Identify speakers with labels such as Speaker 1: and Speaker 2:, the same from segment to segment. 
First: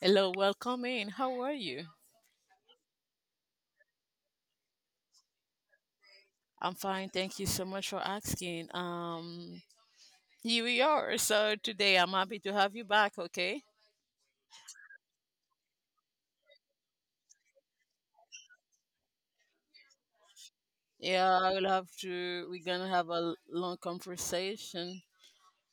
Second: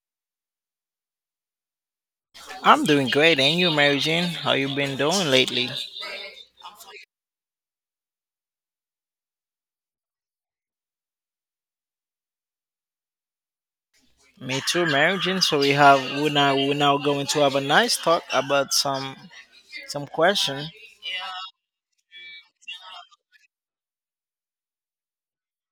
Speaker 1: Hello, welcome in. How are you?
Speaker 2: I'm doing great, and you, Mary Jane? How you been doing lately?
Speaker 1: I'm fine. Thank you so much for asking. Here we are. So today I'm happy to have you back. Okay.
Speaker 2: Me too, Mary Jane. So we're now going to have a nice talk about some question.
Speaker 1: Yeah, I will have to. We're gonna have a long conversation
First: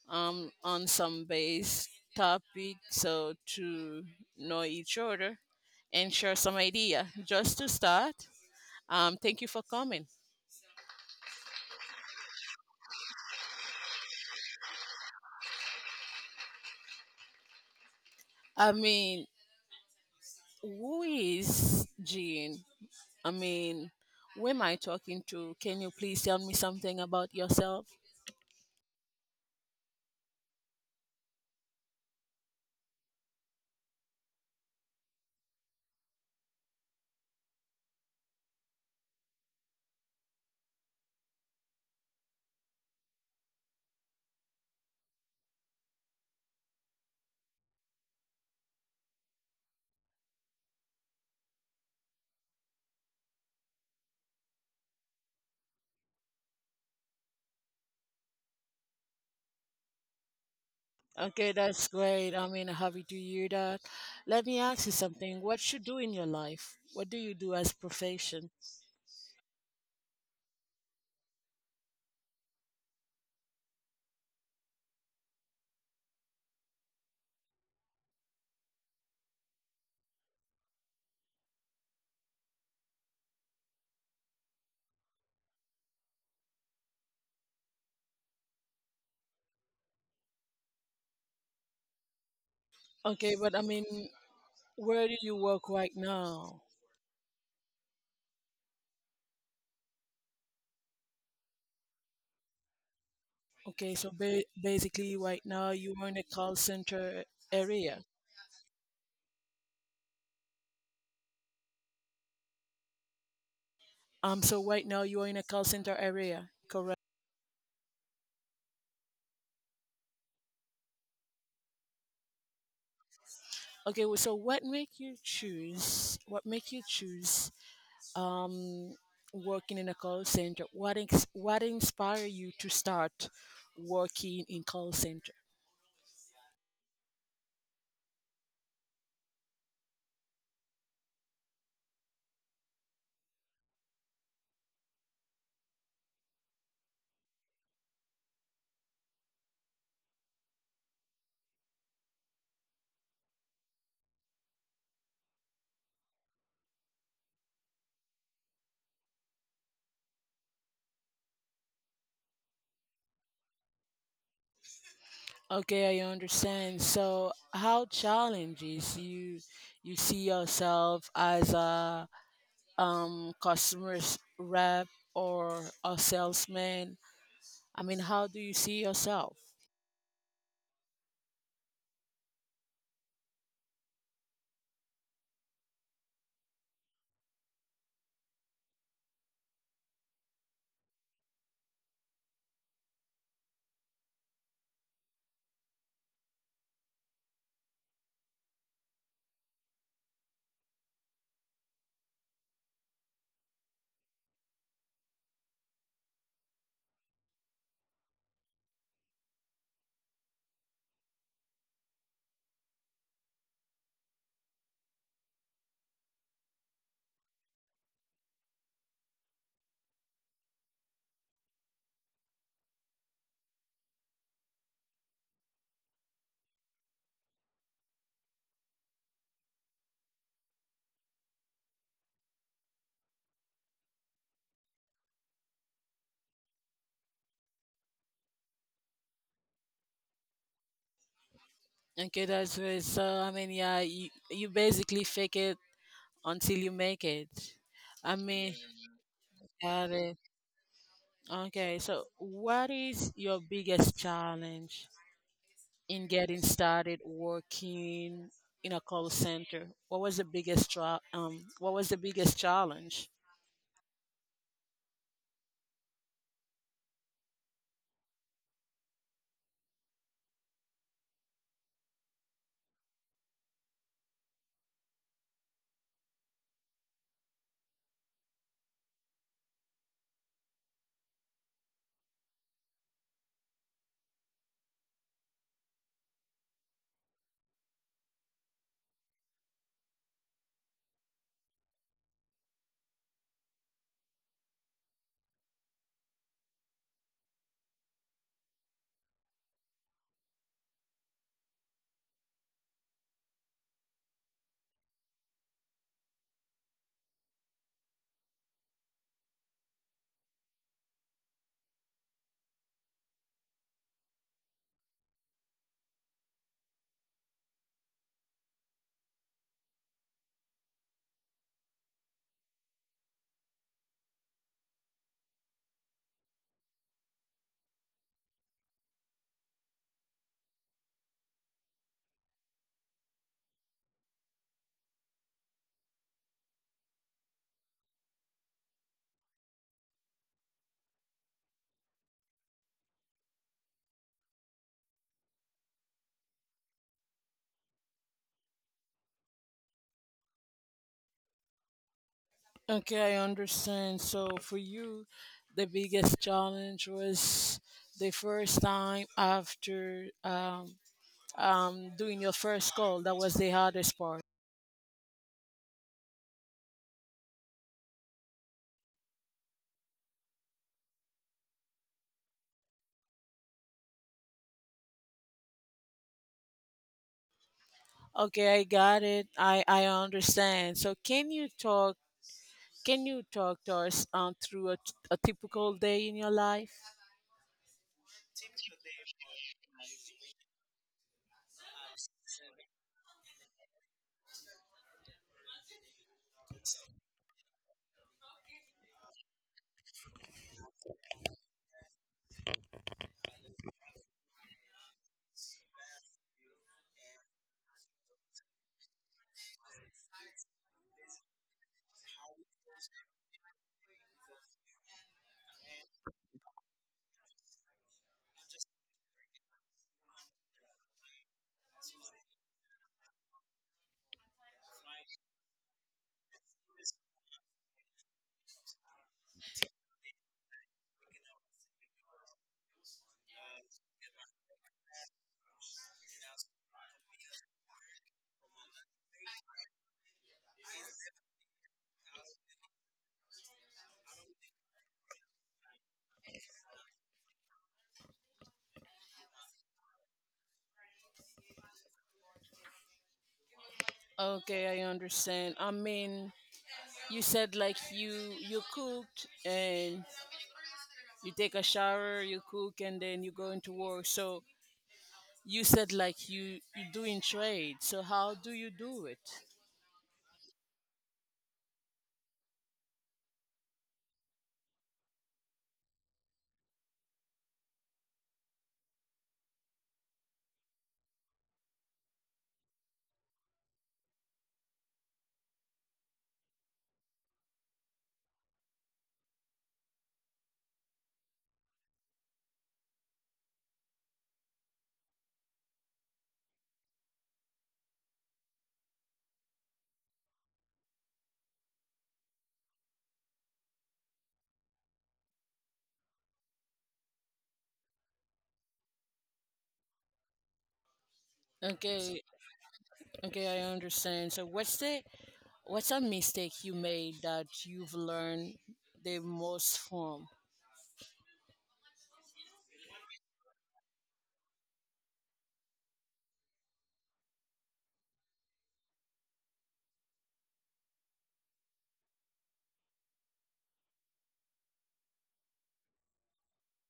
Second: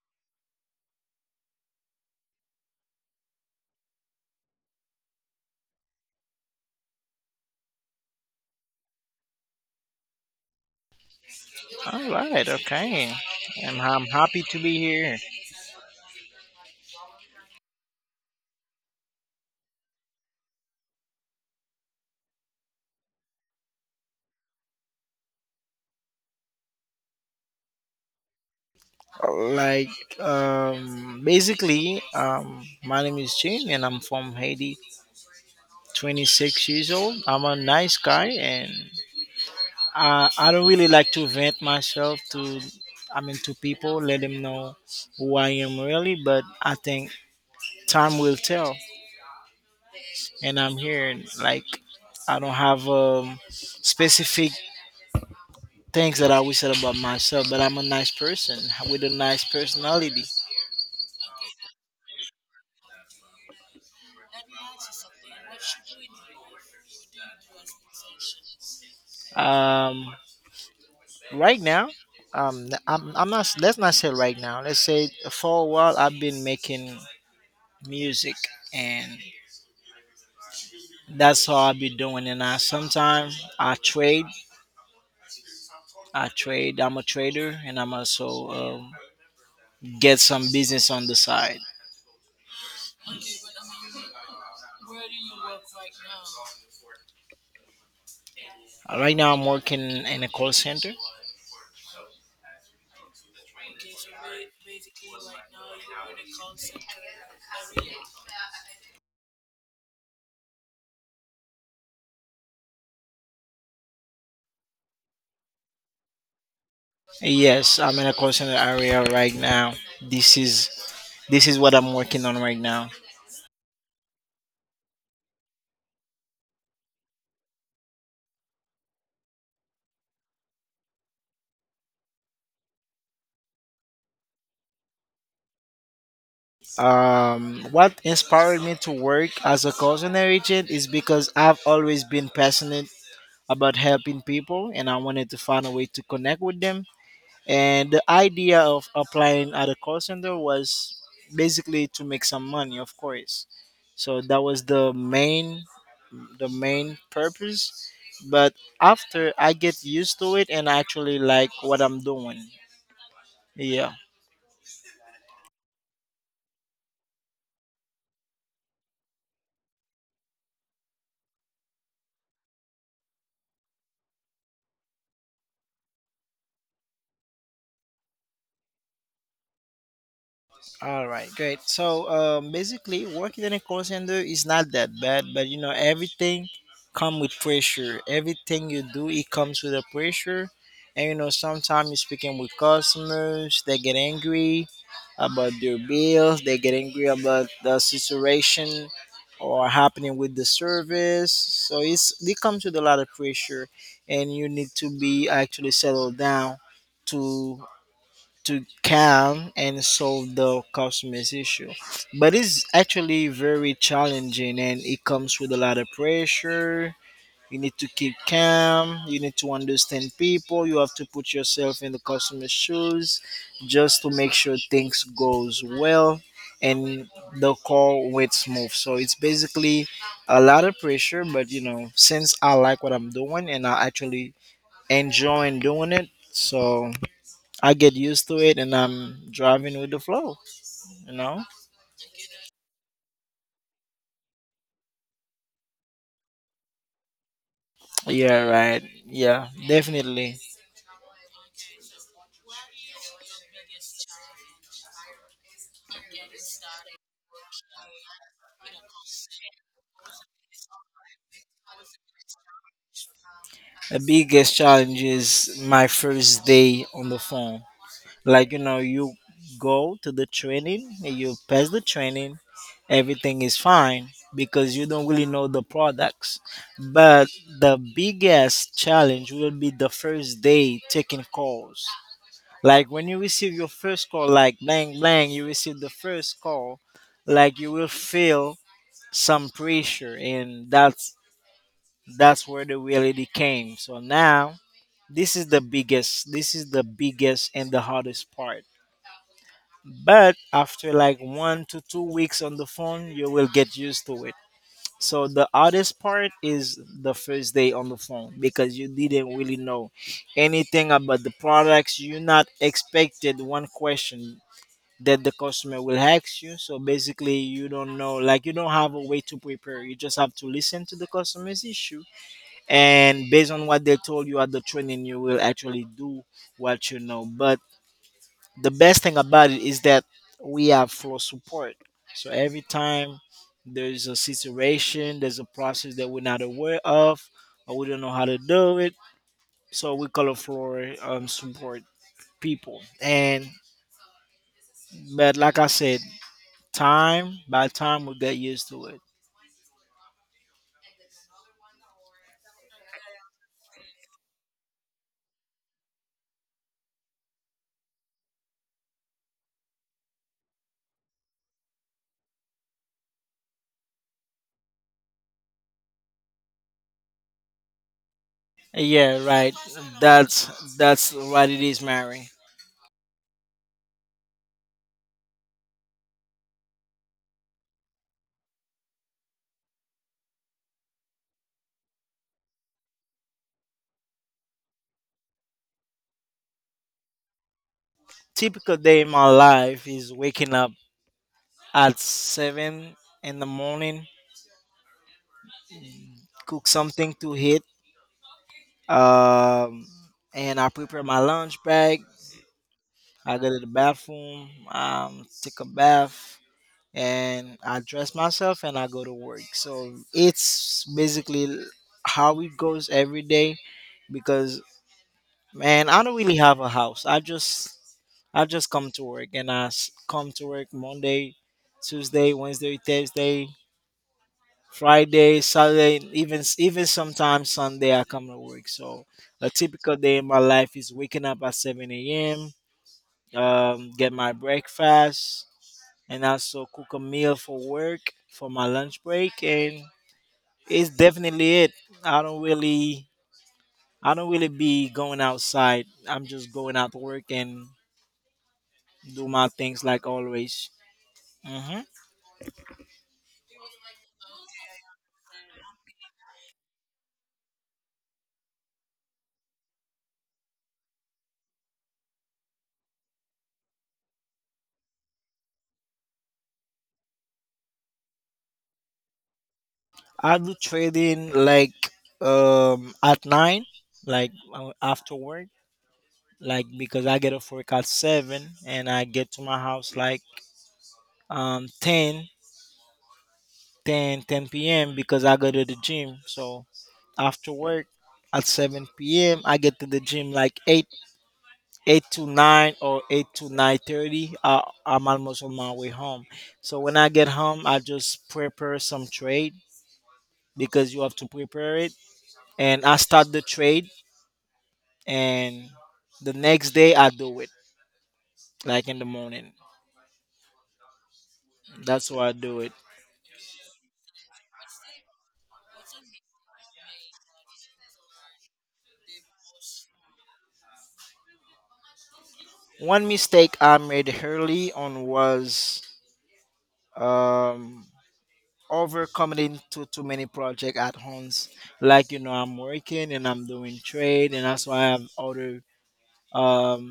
Speaker 1: on some base topic, so to know each other and share some idea. Just to start, thank you for coming.
Speaker 2: All right, okay. And I'm happy to be here.
Speaker 1: I mean, who is Jean? I mean, who am I talking to? Can you please tell me something about yourself?
Speaker 2: Like basically, my name is Jane, and I'm from Haiti. 26 years old. I'm a nice guy, and I don't really like to vent myself to, I mean, to people, let them know who I am really. But I think time will tell. And I'm here, and like, I don't have specific things that I always said about myself, but I'm a nice person with a nice personality.
Speaker 1: Okay, that's great. I mean, happy to hear that. Let me ask you something. What you do in your life? What do you do as profession?
Speaker 2: Um, right now, I'm not. Let's not say right now. Let's say for a while I've been making music, and that's all I've been doing. And I sometimes I trade. I trade. I'm a trader, and I'm also get some business on the side.
Speaker 1: Okay, but I mean, where do you work right now?
Speaker 2: Right now, I'm working in a call center.
Speaker 1: Okay, so basically, right now you are in a call center area. So right now you are in a call center area, correct?
Speaker 2: Yes, I'm in a call center area right now. This is this is what I'm working on right now.
Speaker 1: Okay, well, so what make you choose? What make you choose um, working in a call center. What inspired you to start working in call center?
Speaker 2: What inspired me to work as a call center agent is because I've always been passionate about helping people, and I wanted to find a way to connect with them. And the idea of applying at a call center was basically to make some money, of course. So that was the main purpose, but after I get used to it and actually like what I'm doing. Yeah.
Speaker 1: Okay, I understand. So, how challenges you see yourself as a customer rep or a salesman? I mean, how do you see yourself?
Speaker 2: All right, great. So basically, working in a call center is not that bad, but everything come with pressure. Everything you do, it comes with a pressure, and sometimes you're speaking with customers. They get angry about their bills. They get angry about the situation or happening with the service. So it comes with a lot of pressure, and you need to be actually settled down to to calm and solve the customers issue. But it's actually very challenging, and it comes with a lot of pressure. You need to keep calm. You need to understand people. You have to put yourself in the customer's shoes just to make sure things goes well and the call went smooth. So it's basically a lot of pressure, but since I like what I'm doing and I actually enjoying doing it, so I get used to it and I'm driving with the flow, you know?
Speaker 1: Okay, that's it. So, I mean, yeah, you basically fake it until you make it. I
Speaker 2: Yeah,
Speaker 1: mean,
Speaker 2: right. Yeah,
Speaker 1: got it.
Speaker 2: definitely.
Speaker 1: Okay, so what is your biggest challenge in getting started working in a call center? What was the biggest what was the biggest challenge?
Speaker 2: The biggest challenge is my first day on the phone. Like, you go to the training, you pass the training, everything is fine because you don't really know the products. But the biggest challenge will be the first day taking calls. Like when you receive your first call, like bang bang, you receive the first call, like you will feel some pressure, and that's where the reality came. So now this is the biggest and the hardest part. But after like 1 to 2 weeks on the phone, you will get used to it. So the hardest part is the first day on the phone because you didn't really know anything about the products. You're not expected one question that the customer will ask you. So basically, you don't know, like you don't have a way to prepare. You just have to listen to the customer's issue, and based on what they told you at the training, you will actually do what you know. But the best thing about it is that we have flow support. So every time there's a situation, there's a process that we're not aware of, or we don't know how to do it. So we call it floor support people. And but like I said, time by time we'll get used to it.
Speaker 1: Okay, I understand. So for you, the biggest challenge was the first time after doing your first call. That was the hardest part.
Speaker 2: Yeah, right. That's what it is, Mary.
Speaker 1: Okay, I got it. I understand. So can you talk can you talk to us through a typical day in your life?
Speaker 2: Typical day in my life is waking up at 7 in the morning, cook something to eat, um, and I prepare my lunch bag. I go to the bathroom, take a bath, and I dress myself and I go to work. So it's basically how it goes every day because, man, I don't really have a house. I just come to work, and come to work Monday, Tuesday, Wednesday, Thursday, Friday, Saturday, and even sometimes Sunday I come to work. So a typical day in my life is waking up at 7 a.m., get my breakfast, and also cook a meal for work for my lunch break, and it's definitely it. I don't really I don't really be going outside. I'm just going out to work and do my things like always. Hmm.
Speaker 1: Okay, I understand. I mean, you said like you cooked and you take a shower, you cook, and then you go into work. So you said like you doing trade. So how do you do it?
Speaker 2: I do trading like at 9, like after work, like because I get off work at 7 and I get to my house like um 10, ten p.m. because I go to the gym. So after work at 7 p.m. I get to the gym like 8. 8 to 9 or 8 to 9:30 I'm almost on my way home, so when I get home I just prepare some trade because you have to prepare it. And I start the trade, and the next day I do it, like in the morning. That's
Speaker 1: Okay,
Speaker 2: why I do it.
Speaker 1: okay, I understand. So what's a mistake you made that you've learned the most from?
Speaker 2: One mistake I made early on was um, overcommitting to too many projects at once. Like I'm working and I'm doing trade, and that's why I have other um,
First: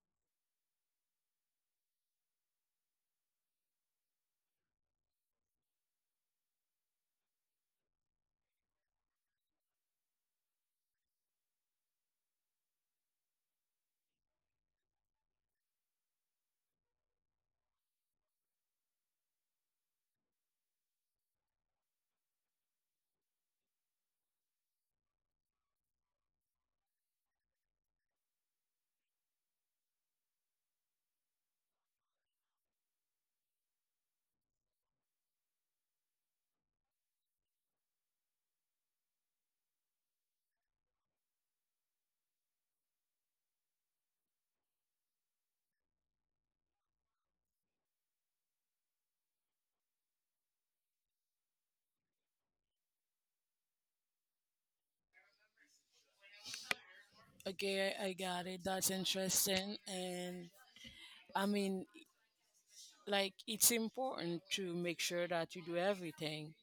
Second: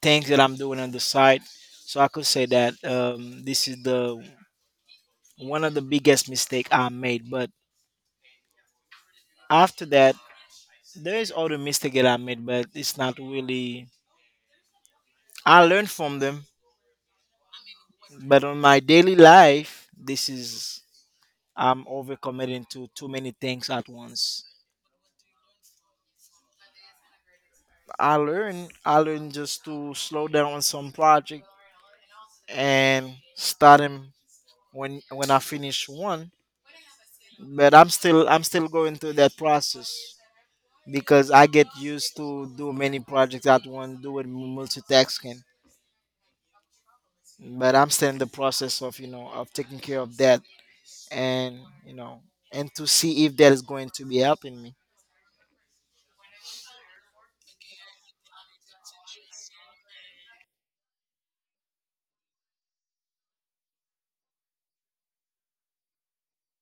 Speaker 2: things that I'm doing on the side. So I could say that this is the one of the biggest mistake I made. But after that, there is other mistake that I made, but it's not really. I learned from them, but on my daily life, this is I'm overcommitting to too many things at once. I learn just to slow down on some project and start them when I finish one. But I'm still going through that process because I get used to do many projects at once, doing multitasking. But I'm still in the process of taking care of that, and you know to see if that is going to be helping me.
Speaker 1: Okay, I got it. That's interesting. And I mean, like it's important to make sure that you do everything,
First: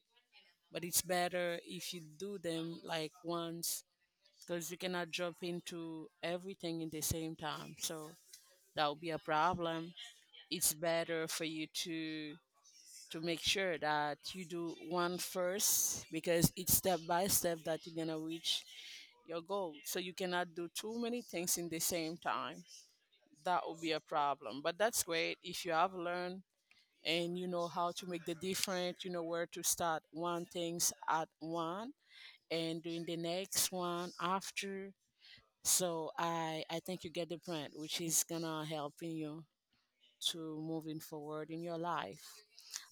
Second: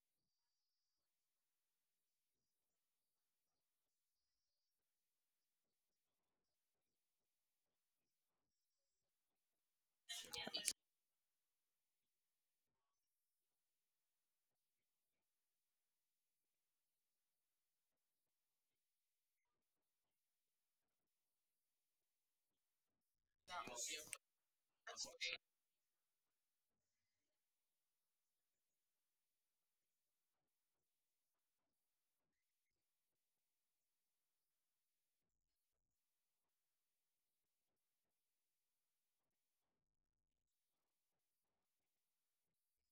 Speaker 1: but it's better if you do them like once, because you cannot jump into everything in the same time. So that would be a problem. It's better for you to make sure that you do one first, because it's step by step that you're gonna reach your goal. So you cannot do too many things in the same time. That would be a problem. But that's great if you have learned and you know how to make the difference, you know, where to start one things at one and doing the next one after. So I think you get the point, which is gonna helping you to moving forward in your life.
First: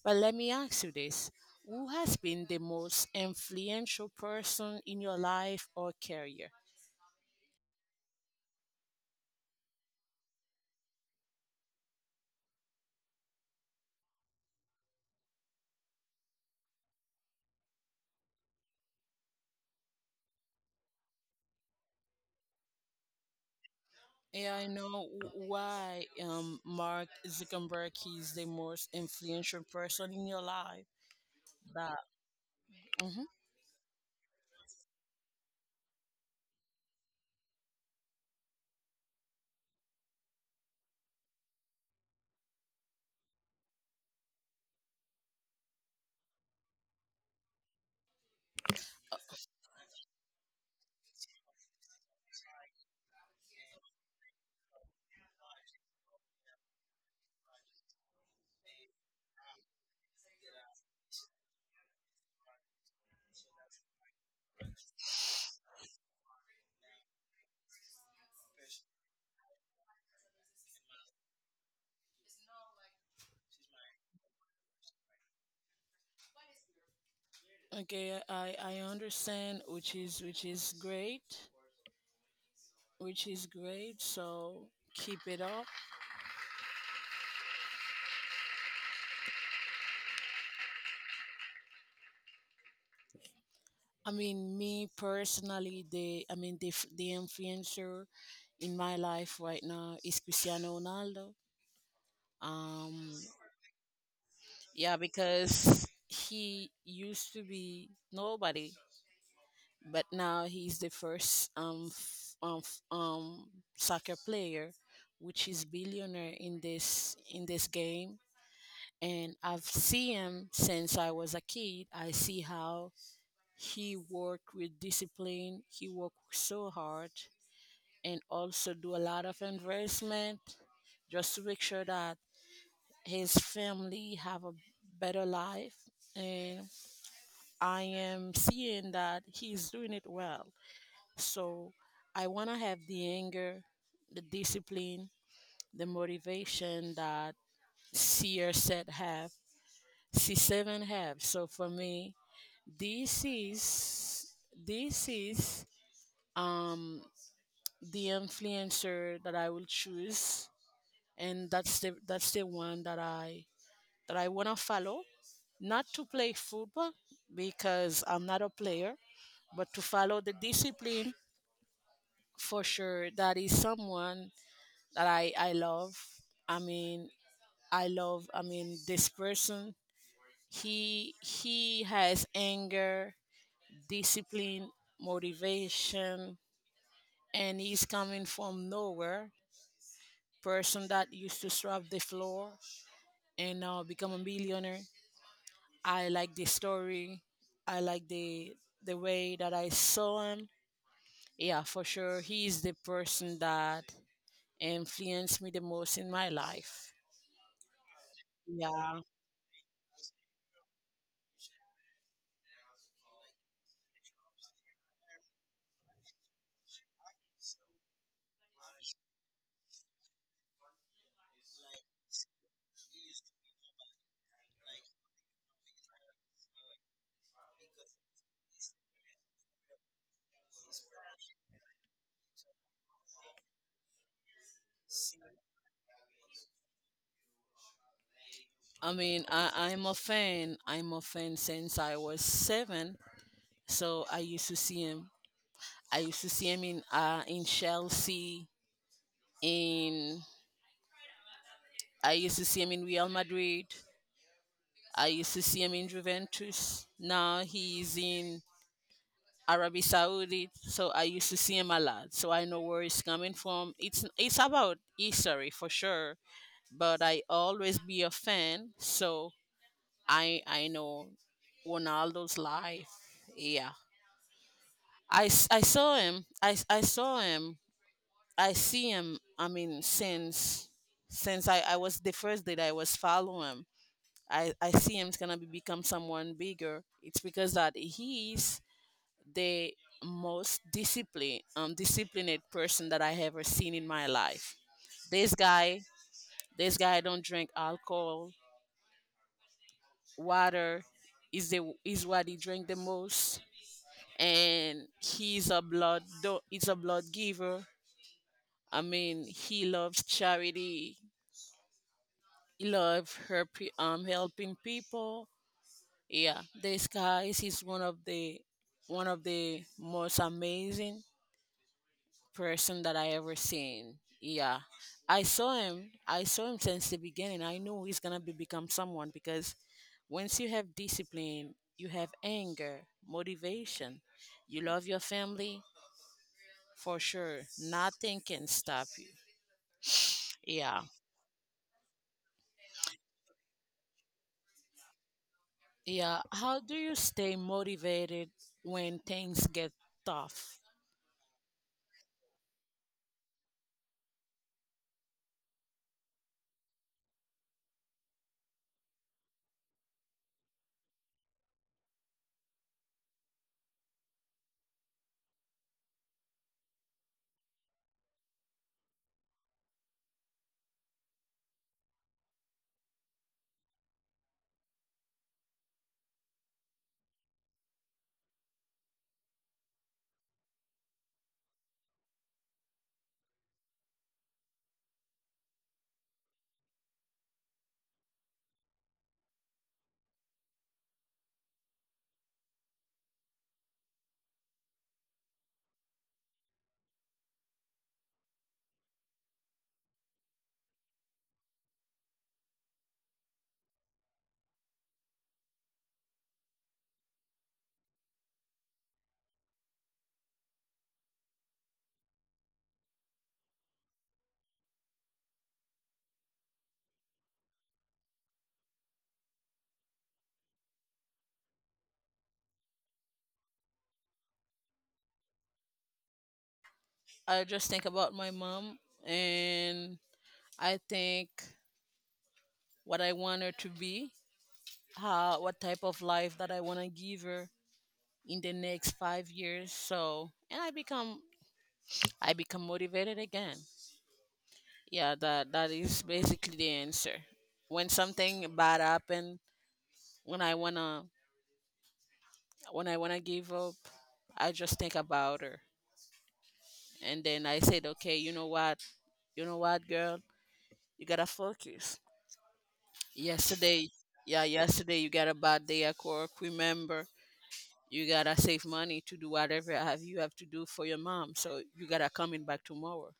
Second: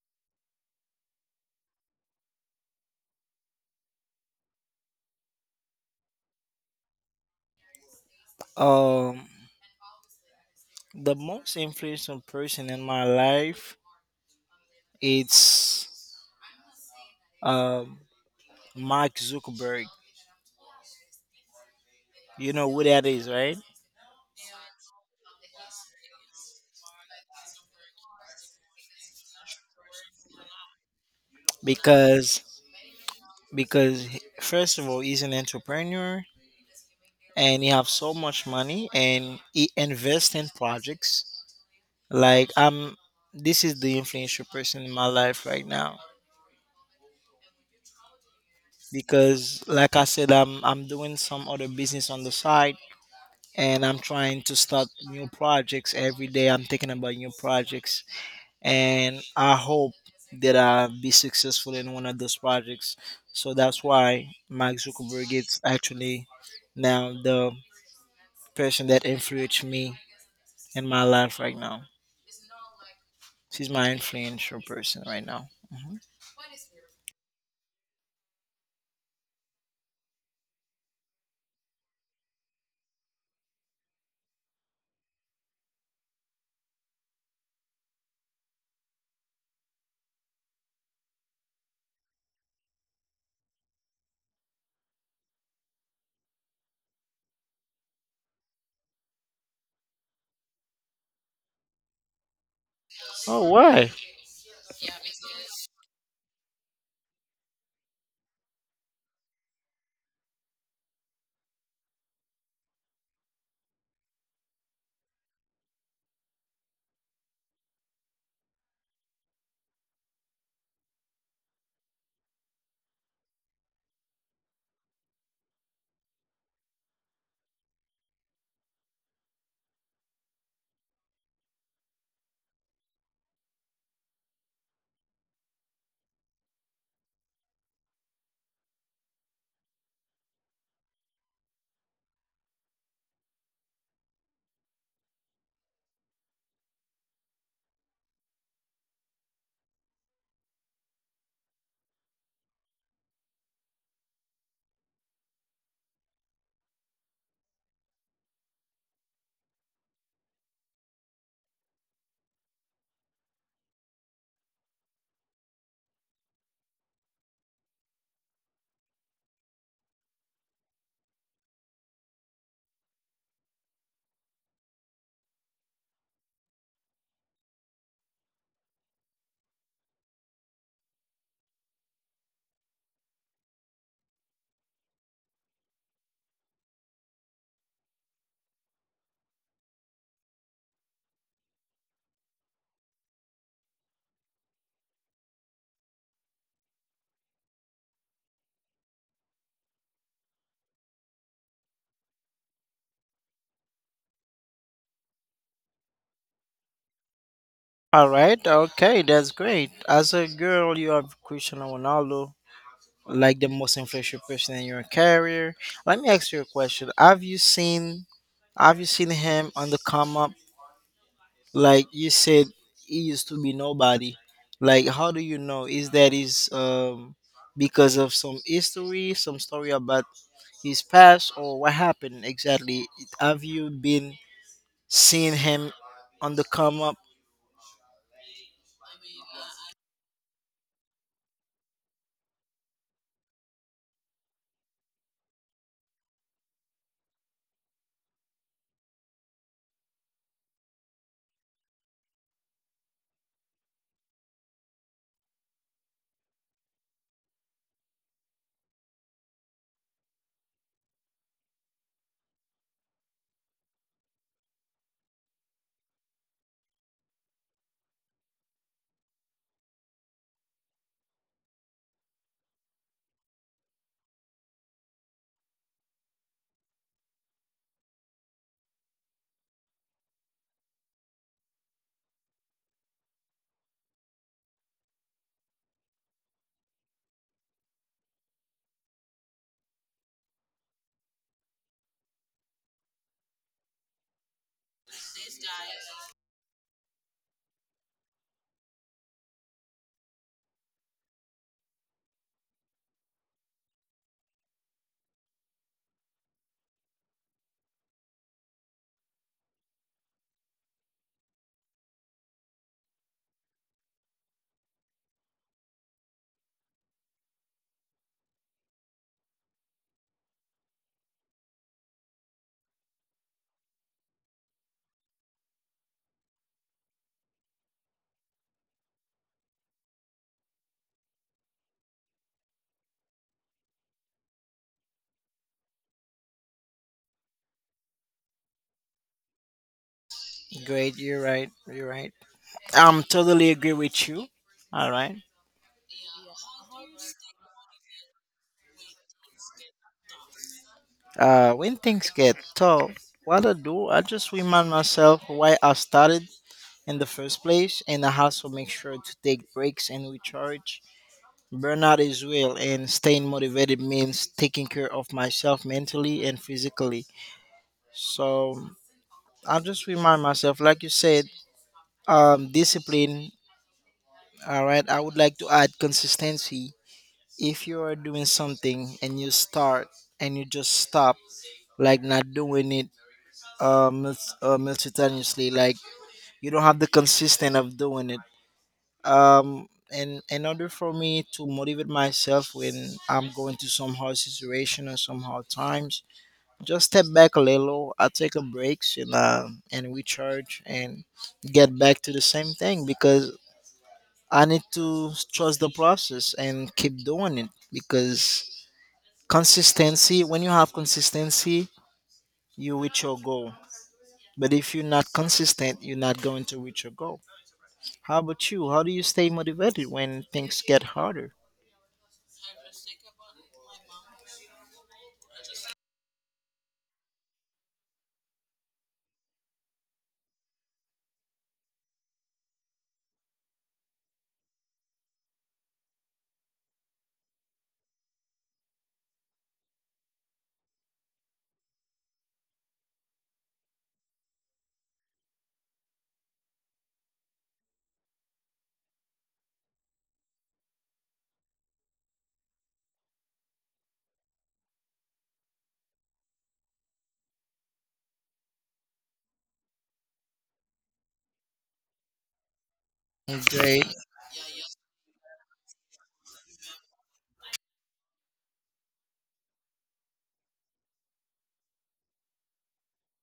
Speaker 1: But let me ask you this. Who has been the most influential person in your life or career?
Speaker 2: Um the most influential person in my life, it's um Mark Zuckerberg. You know who that is, right?
Speaker 1: Yeah, I know why Mark Zuckerberg is the most influential person in your life. That.
Speaker 2: Because because first of all, he's an entrepreneur, and he have so much money and he invest in projects, like I'm this is the influential person in my life right now. Because, like I said, I'm doing some other business on the side, and I'm trying to start new projects every day. I'm thinking about new projects, and I hope that I'll be successful in one of those projects. So that's why Mark Zuckerberg is actually now the person that influenced me in my life right now. She's my influential person right now. Mhm.
Speaker 1: Okay, I understand, which is great, which is great. So keep it up. I mean, me personally, the I mean, the influencer in my life right now is Cristiano Ronaldo. Um,
Speaker 2: Oh, why?
Speaker 1: yeah, because he used to be nobody, but now he's the first soccer player, which is billionaire in this game. And I've seen him since I was a kid. I see how he worked with discipline. He worked so hard and also do a lot of investment, just to make sure that his family have a better life. And I am seeing that he's doing it well. So I want to have the anger, the discipline, the motivation that CR said have, C7 have. So for me, This is this is um the influencer that I will choose, and that's the one that I wanna follow. Not to play football because I'm not a player, but to follow the discipline. For sure that is someone that I love. I mean, I love, I mean, this person. He has anger, discipline, motivation, and he's coming from nowhere. Person that used to scrub the floor and now become a millionaire. I like the story. I like the way that I saw him. Yeah, for sure, he is the person that influenced me the most in my life.
Speaker 2: All right. Okay,
Speaker 1: Yeah,
Speaker 2: that's great. As a girl, you have Cristiano Ronaldo, like the most influential person in your career. Let me ask you a question. Have you seen him on the come up? Like you said, he used to be nobody. Like, how do you know? Is that is because of some history, some story about his past or what happened exactly? Have you been seeing him on the come up?
Speaker 1: I mean, I'm a fan. I'm a fan since I was 7. So I used to see him. I used to see him in Chelsea. In I used to see him in Real Madrid. I used to see him in Juventus. Now he's in Arabi Saudi. So I used to see him a lot. So I know where he's coming from. It's about history for sure. But I always be a fan. So I know Ronaldo's life. Yeah. I saw him. I saw him. I see him. I mean, since I was the first day that I was following I see him's gonna become someone bigger. It's because that he's the most disciplined person that I ever seen in my life. This guy, this guy don't drink alcohol, water is the is what he drink the most, and he's a blood giver. I mean, he loves charity. He loves her, helping people. Yeah, the skies is one of the most amazing person that I ever seen. Yeah, I saw him. I saw him since the beginning. I knew he's gonna be become someone, because once you have discipline, you have anger, motivation, you love your family, for sure nothing can stop you. Yeah,
Speaker 2: Great, you're right. You're right. I'm totally agree with you. All right.
Speaker 1: yeah. How do you stay motivated when things get tough?
Speaker 2: When things get tough, what I do, I just remind myself why I started in the first place, and I also make sure to take breaks and recharge. Burnout is real, and staying motivated means taking care of myself mentally and physically. So I just remind myself, like you said, discipline. All right, I would like to add consistency. If you are doing something and you start and you just stop, like not doing it, it's, simultaneously, like you don't have the consistent of doing it, and in order for me to motivate myself when I'm going to some hard situation or some hard times, just step back a little. I take a breaks and and recharge and get back to the same thing because I need to trust the process and keep doing it because consistency, when you have consistency, you reach your goal. But if you're not consistent, you're not going to reach your goal. How about you? How do you stay motivated when things get harder?
Speaker 1: I just think about my mom, and I think what I want her to be, how what type of life that I want to give her in the next 5 years. So, and I become motivated again. Yeah, that is basically the answer. When something bad happened, when I want to give up, I just think about her. And then I said, "Okay, you know what? You know what, girl? You got to focus.
Speaker 2: Great.
Speaker 1: Yesterday, yeah, yesterday you got a bad day at work. Remember, you gotta save money to do whatever have you have to do for your mom. So you gotta coming back tomorrow."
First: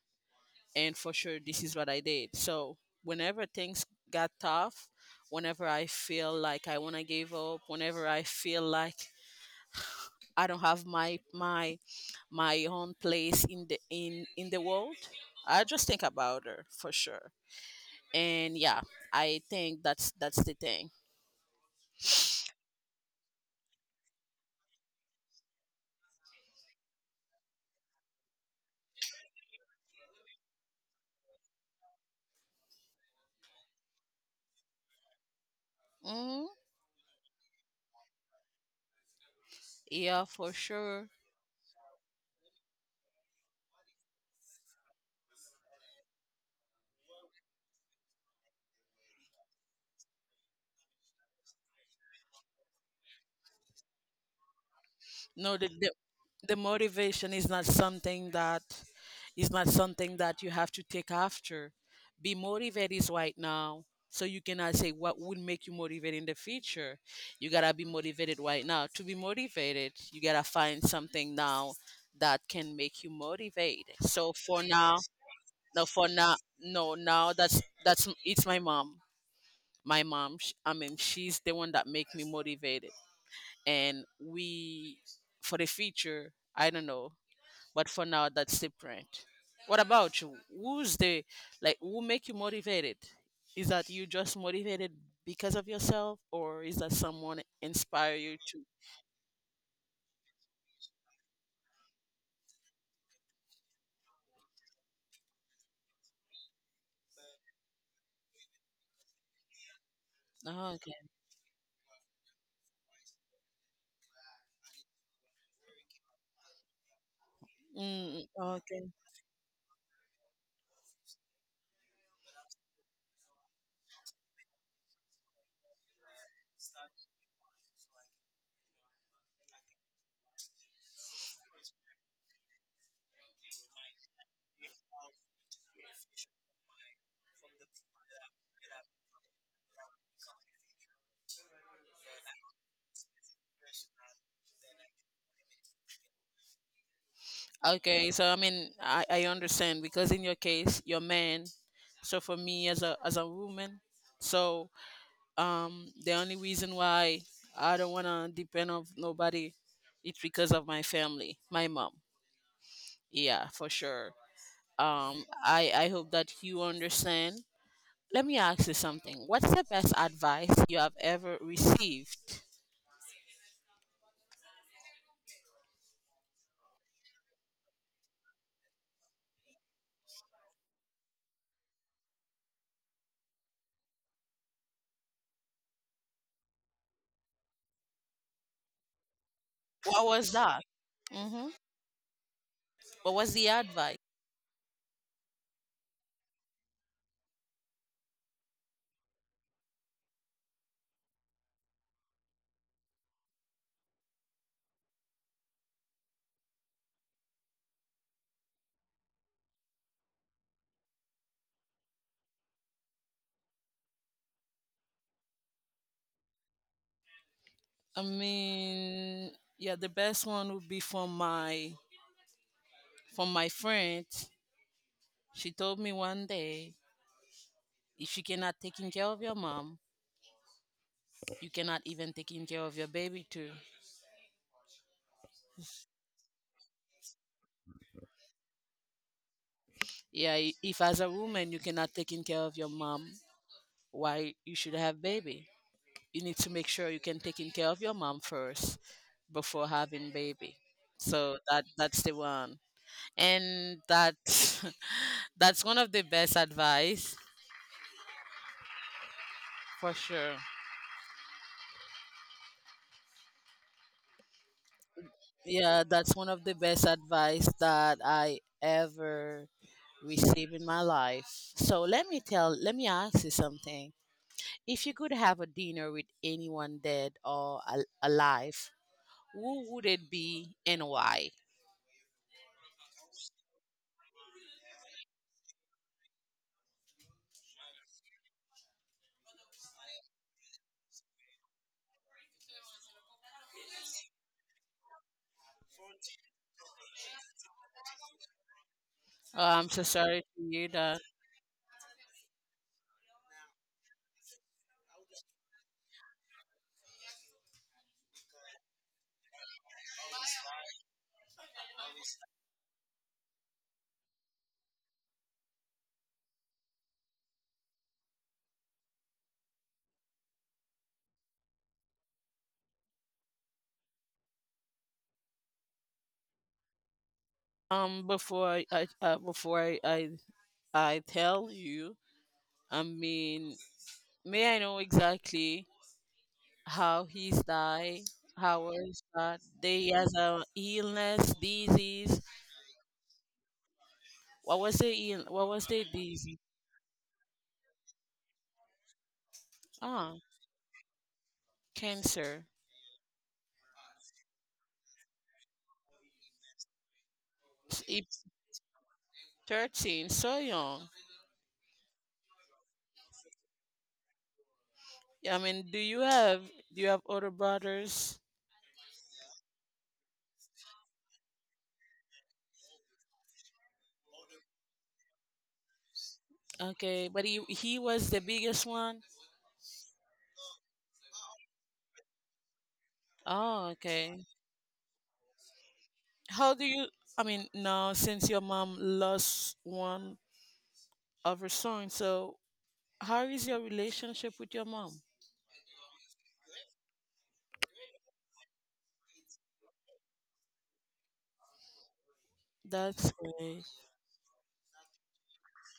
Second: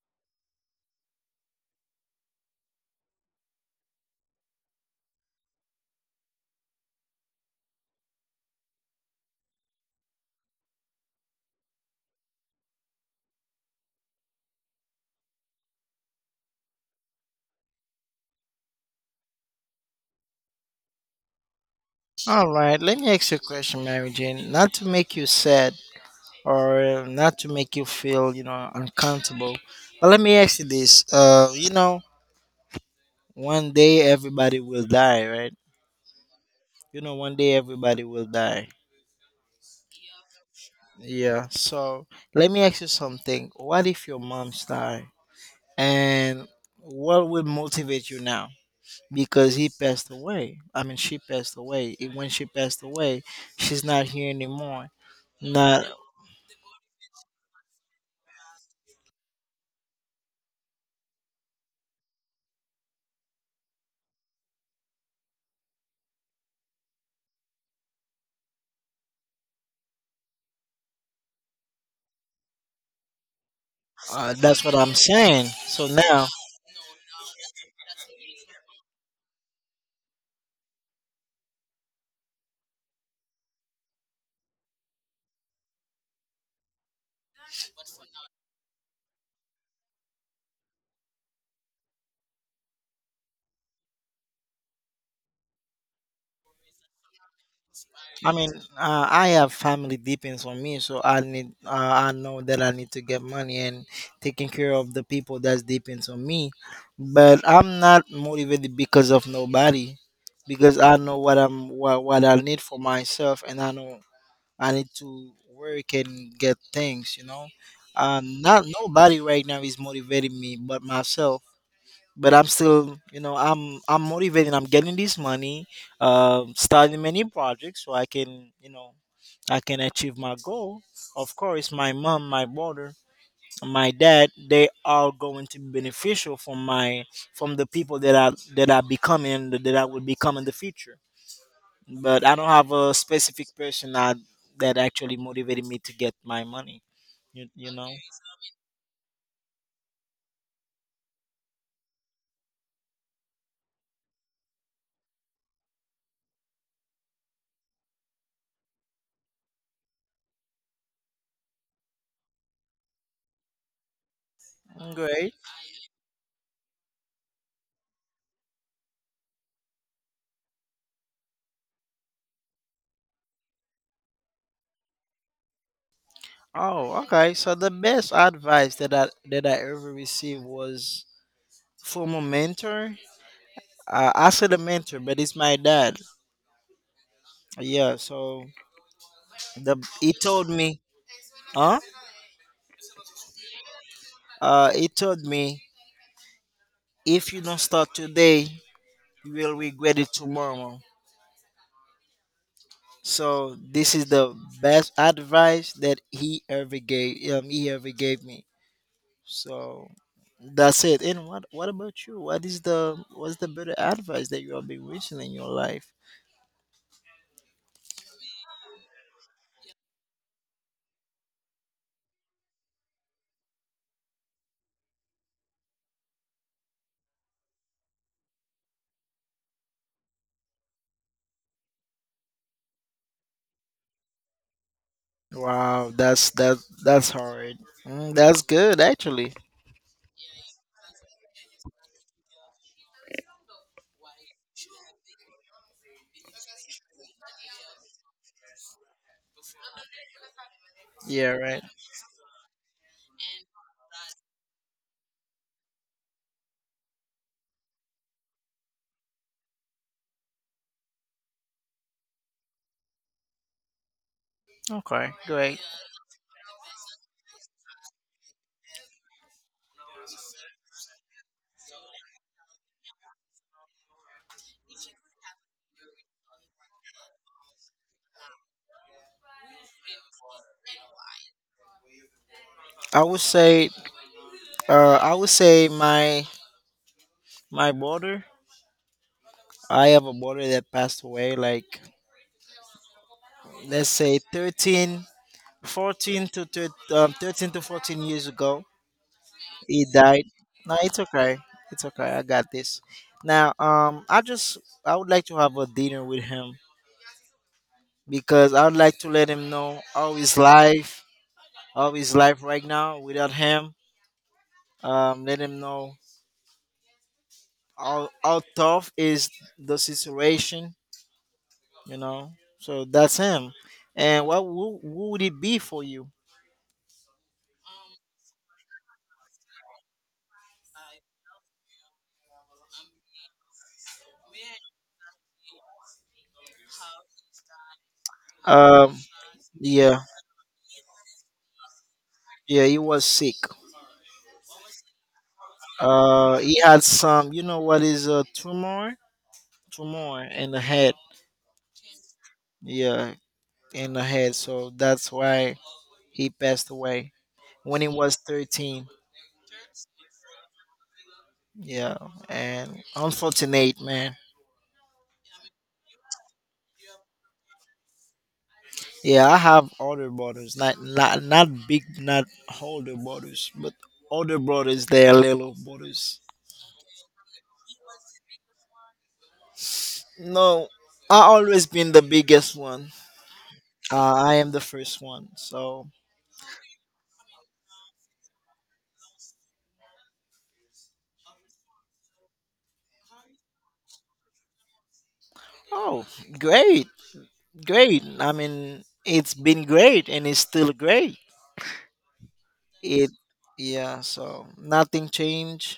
Speaker 1: And for sure, this is what I did. So whenever things got tough, whenever I feel like I wanna give up, whenever I feel like I don't have my own place in the world, I just think about her for sure. And yeah, I think that's the thing.
Speaker 2: All right. Let me ask you a question, Mary Jane. Not to make you sad or not to make you feel, uncomfortable. But let me ask you this. One day everybody will die, right?
Speaker 1: Mm-hmm.
Speaker 2: One day everybody will die.
Speaker 1: Yeah, for sure.
Speaker 2: Yeah. So let me ask you something. What if your mom's die? And what will motivate you now? Because he passed away. I mean, she passed away. And when she passed away, she's not here anymore.
Speaker 1: No,
Speaker 2: Not
Speaker 1: the motivation is not something that you have to take after. Be motivated right now, so you cannot say what would make you motivated in the future. You gotta be motivated right now. To be motivated, you gotta find something now that can make you motivated. So
Speaker 2: that's what I'm saying. So
Speaker 1: for
Speaker 2: now,
Speaker 1: now, no, now that's it's my mom. My mom, I mean, she's the one that make me motivated. And we, for the future I don't know, but for now that's different. What about you? Who's the, like, who make you motivated? Is that you just motivated because of yourself, or is that someone inspire
Speaker 2: I
Speaker 1: you
Speaker 2: mean,
Speaker 1: to.
Speaker 2: I have family depends on me, so I need. I know that I need to get money and taking care of the people that depends on me. But I'm not motivated because of nobody,
Speaker 1: Oh,
Speaker 2: because I
Speaker 1: okay.
Speaker 2: know what I need for myself, and I know I need to work and get things.
Speaker 1: Mm,
Speaker 2: Not
Speaker 1: okay.
Speaker 2: nobody right now is motivating me but myself. But I'm still, I'm motivated. I'm getting this money, starting many projects so I can, I can achieve my goal. Of course, my mom, my brother, my dad, they are going to be beneficial from my from the people that I become and that I will become in the future, but I don't have a specific person that actually motivated me to get my money. You know.
Speaker 1: Okay. So I mean, I understand, because in your case, you're man. So for me, as a woman, so the only reason why I don't want to depend on nobody, it's because of my family, my mom. Yeah, for sure.
Speaker 2: Great.
Speaker 1: I hope that you understand. Let me ask you something. What's the best advice you have ever received?
Speaker 2: Oh, okay. So the best advice that I ever received was from a mentor. I said a mentor, but it's my dad. Yeah. So the
Speaker 1: What
Speaker 2: he
Speaker 1: was
Speaker 2: told
Speaker 1: that?
Speaker 2: me,
Speaker 1: Mm-hmm.
Speaker 2: huh?
Speaker 1: What was the advice?
Speaker 2: He told me if you don't start today, you will regret it tomorrow. So this is the best advice that he ever gave. He ever gave me. So that's it. And what about you? What is the better advice that you have been receiving in your life?
Speaker 1: I mean, yeah, the best one would be from my friend. She told me one day, if you cannot taking care of your mom, you cannot even taking care of your baby too.
Speaker 2: Wow, that's hard. Mm, that's good actually.
Speaker 1: Yeah, if as a woman you cannot taking care of your mom, why you should have baby? You need to make sure you can taking care of your mom first before having baby.
Speaker 2: Yeah,
Speaker 1: So
Speaker 2: right.
Speaker 1: that that's the one. And that that's one of the best advice for sure.
Speaker 2: Okay, great.
Speaker 1: Yeah, that's one of the best advice that I ever received in my life. So let me ask you something. If you could have a dinner with anyone dead or alive, who would it be and why?
Speaker 2: I would say I would say my brother, I have a brother that passed away, like let's say 13, 14 to 13, 13 to 14 years ago
Speaker 1: I'm so
Speaker 2: he
Speaker 1: sorry
Speaker 2: died.
Speaker 1: to hear
Speaker 2: No, it's
Speaker 1: that.
Speaker 2: okay. It's okay. I got this. Now, I just I would like to have a dinner with him because I would like to let him know all his life right now without him. Let him know how tough is the situation. You know, so that's him. And who would it be for you?
Speaker 1: Before I tell you, I mean, may I know exactly how he's died? How
Speaker 2: Um,
Speaker 1: was that? They
Speaker 2: yeah,
Speaker 1: has a illness, disease.
Speaker 2: yeah, he was sick.
Speaker 1: What was the ill? What was the disease?
Speaker 2: He had some. You know what is a tumor?
Speaker 1: Ah,
Speaker 2: Tumor in the head,
Speaker 1: Cancer.
Speaker 2: yeah, in the head. So that's why he passed away when he was
Speaker 1: It's
Speaker 2: 13.
Speaker 1: 13, so young.
Speaker 2: Yeah, and unfortunate, man.
Speaker 1: Yeah, I mean, do you have older brothers?
Speaker 2: Yeah, I have older brothers, not big, not older brothers, but older brothers. They are little brothers.
Speaker 1: Okay, but he was the biggest one.
Speaker 2: No, I always been the biggest one.
Speaker 1: Oh, okay.
Speaker 2: I am the first one. So,
Speaker 1: How do you? I mean, now since your mom lost one of her sons, so how is your relationship with your mom?
Speaker 2: oh, great, great. I mean, it's been great, and it's still great.
Speaker 1: That's
Speaker 2: It
Speaker 1: great.
Speaker 2: Yeah, so nothing changed.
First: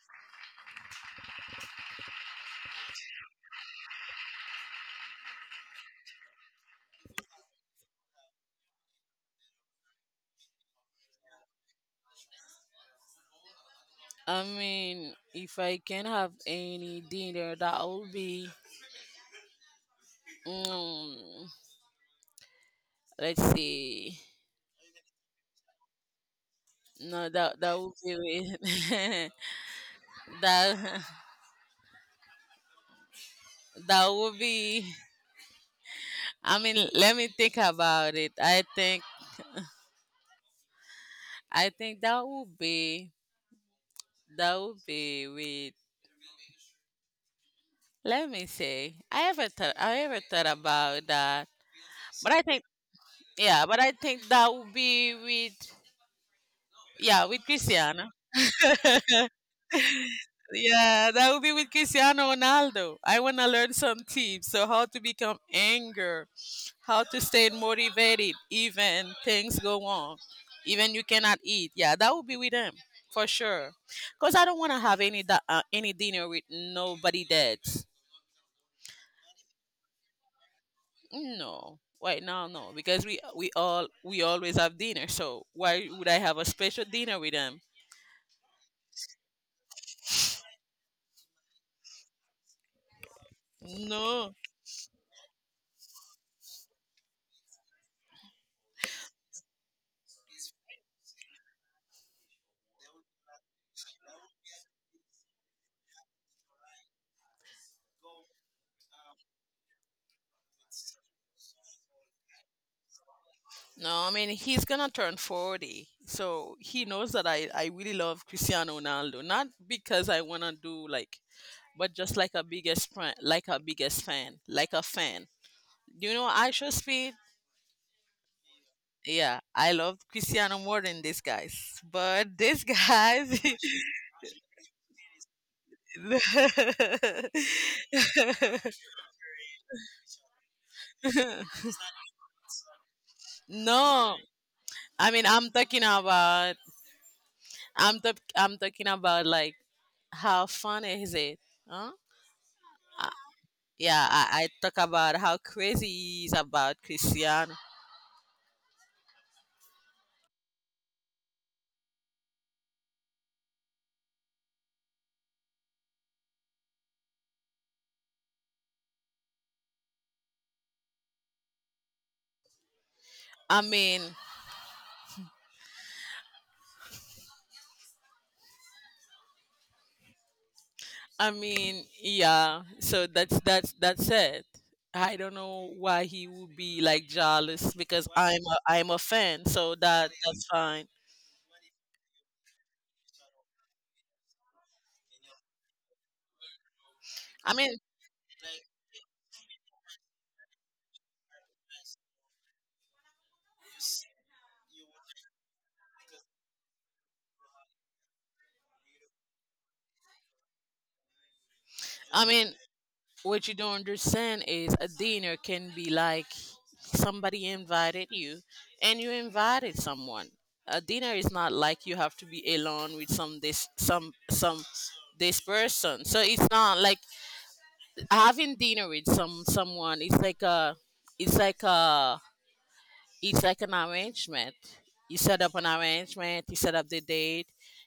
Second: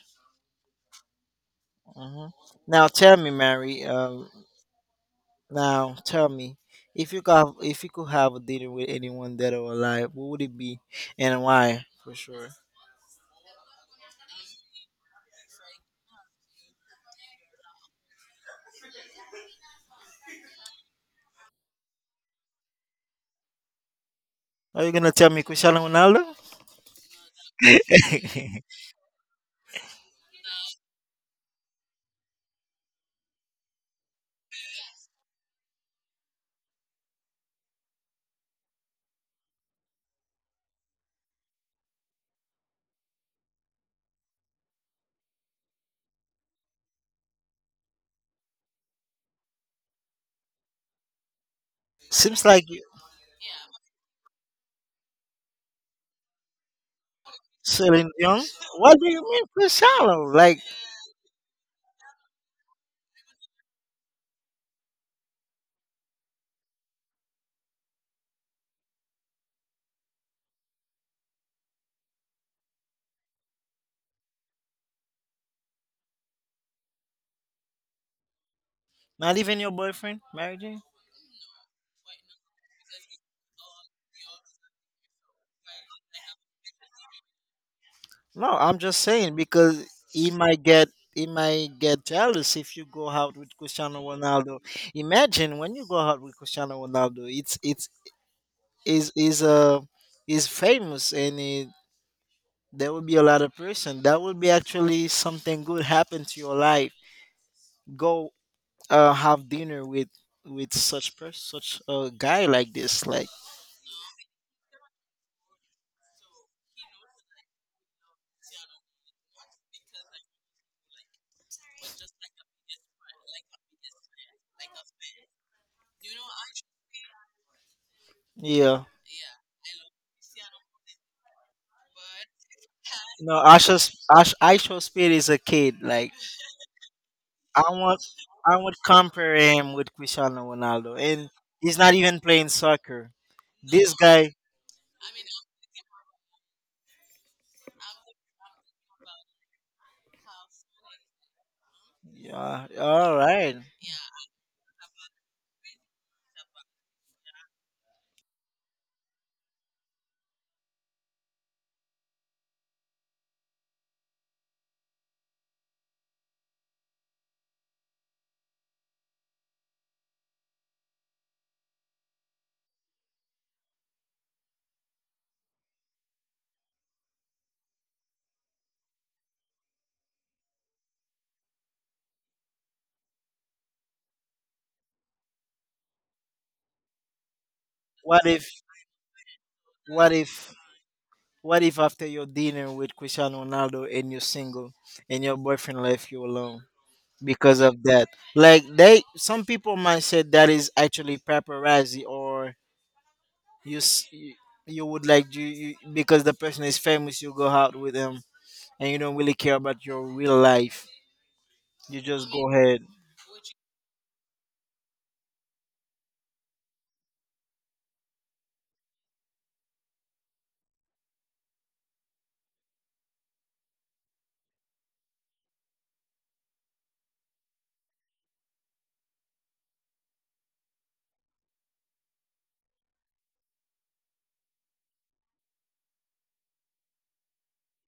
Speaker 2: Hmm. Now tell me, Mary. Now tell me, if you could, if you could have a dinner with anyone dead or alive, what would it be, and why? For sure.
Speaker 1: I mean, if I can have any dinner, that would be. Mm, let's see.
Speaker 2: Are you gonna tell me Cristiano Ronaldo?
Speaker 1: No, that would be that that would be let me think about it. I think that would be with. Let me say, I ever thought about that, but I
Speaker 2: Seems
Speaker 1: think
Speaker 2: like you,
Speaker 1: that would be with yeah with
Speaker 2: Celine
Speaker 1: Christiana.
Speaker 2: Dion. What do you mean Cristiano? Like
Speaker 1: Yeah, that would be with Cristiano Ronaldo. I want to learn some tips. So, how to become anger, how to stay motivated even things go wrong, even you cannot eat. Yeah, that would be with him for sure. Cause I don't want to have any dinner with nobody dead.
Speaker 2: not even your boyfriend, Mary Jane?
Speaker 1: No, right now no, because we always have dinner. So why would I have a special dinner with them?
Speaker 2: No, I'm just saying because he might get he might get jealous if you go out with Cristiano
Speaker 1: No.
Speaker 2: Ronaldo. Imagine when you go out with Cristiano Ronaldo, it's is is uh is famous and there will be a lot of person that will be actually something good happen to your life, go have dinner with such person, such a guy like this.
Speaker 1: No, I mean he's gonna turn 40, so he knows that I really love Cristiano Ronaldo, not because I wanna do like, but just like a biggest friend, like a biggest fan, like a fan. You know, Aisha Speed.
Speaker 2: Yeah,
Speaker 1: Yeah, I love Cristiano more than these guys, but these guys,
Speaker 2: No, Asha's Ash Aisha Speed is a kid. Like, I want I would compare him with Cristiano Ronaldo and he's not even playing soccer, this
Speaker 1: no,
Speaker 2: guy.
Speaker 1: I mean I'm talking about like how fun is it, huh?
Speaker 2: Yeah, all right.
Speaker 1: Yeah, I talk about how crazy he is about Cristiano. I mean, yeah. So that's it. I don't know why he would be like jealous because
Speaker 2: what if
Speaker 1: I'm a fan, so
Speaker 2: what
Speaker 1: that
Speaker 2: if
Speaker 1: that's fine.
Speaker 2: what if, after your dinner with Cristiano Ronaldo, and you're single and your boyfriend left you alone
Speaker 1: I
Speaker 2: because of
Speaker 1: mean,
Speaker 2: that? Like, they, some people might say that is actually paparazzi, or you s- you you would like you, because the person is famous, you go out with them and you don't really care about your real life. You
Speaker 1: I
Speaker 2: just go
Speaker 1: mean,
Speaker 2: ahead.
Speaker 1: what you don't understand is a dinner can be like somebody invited you and you invited someone. A dinner is not like you have to be alone with some this person. So it's not like having dinner with someone. It's like a it's like a it's like an arrangement. You set up an arrangement, you set up the date,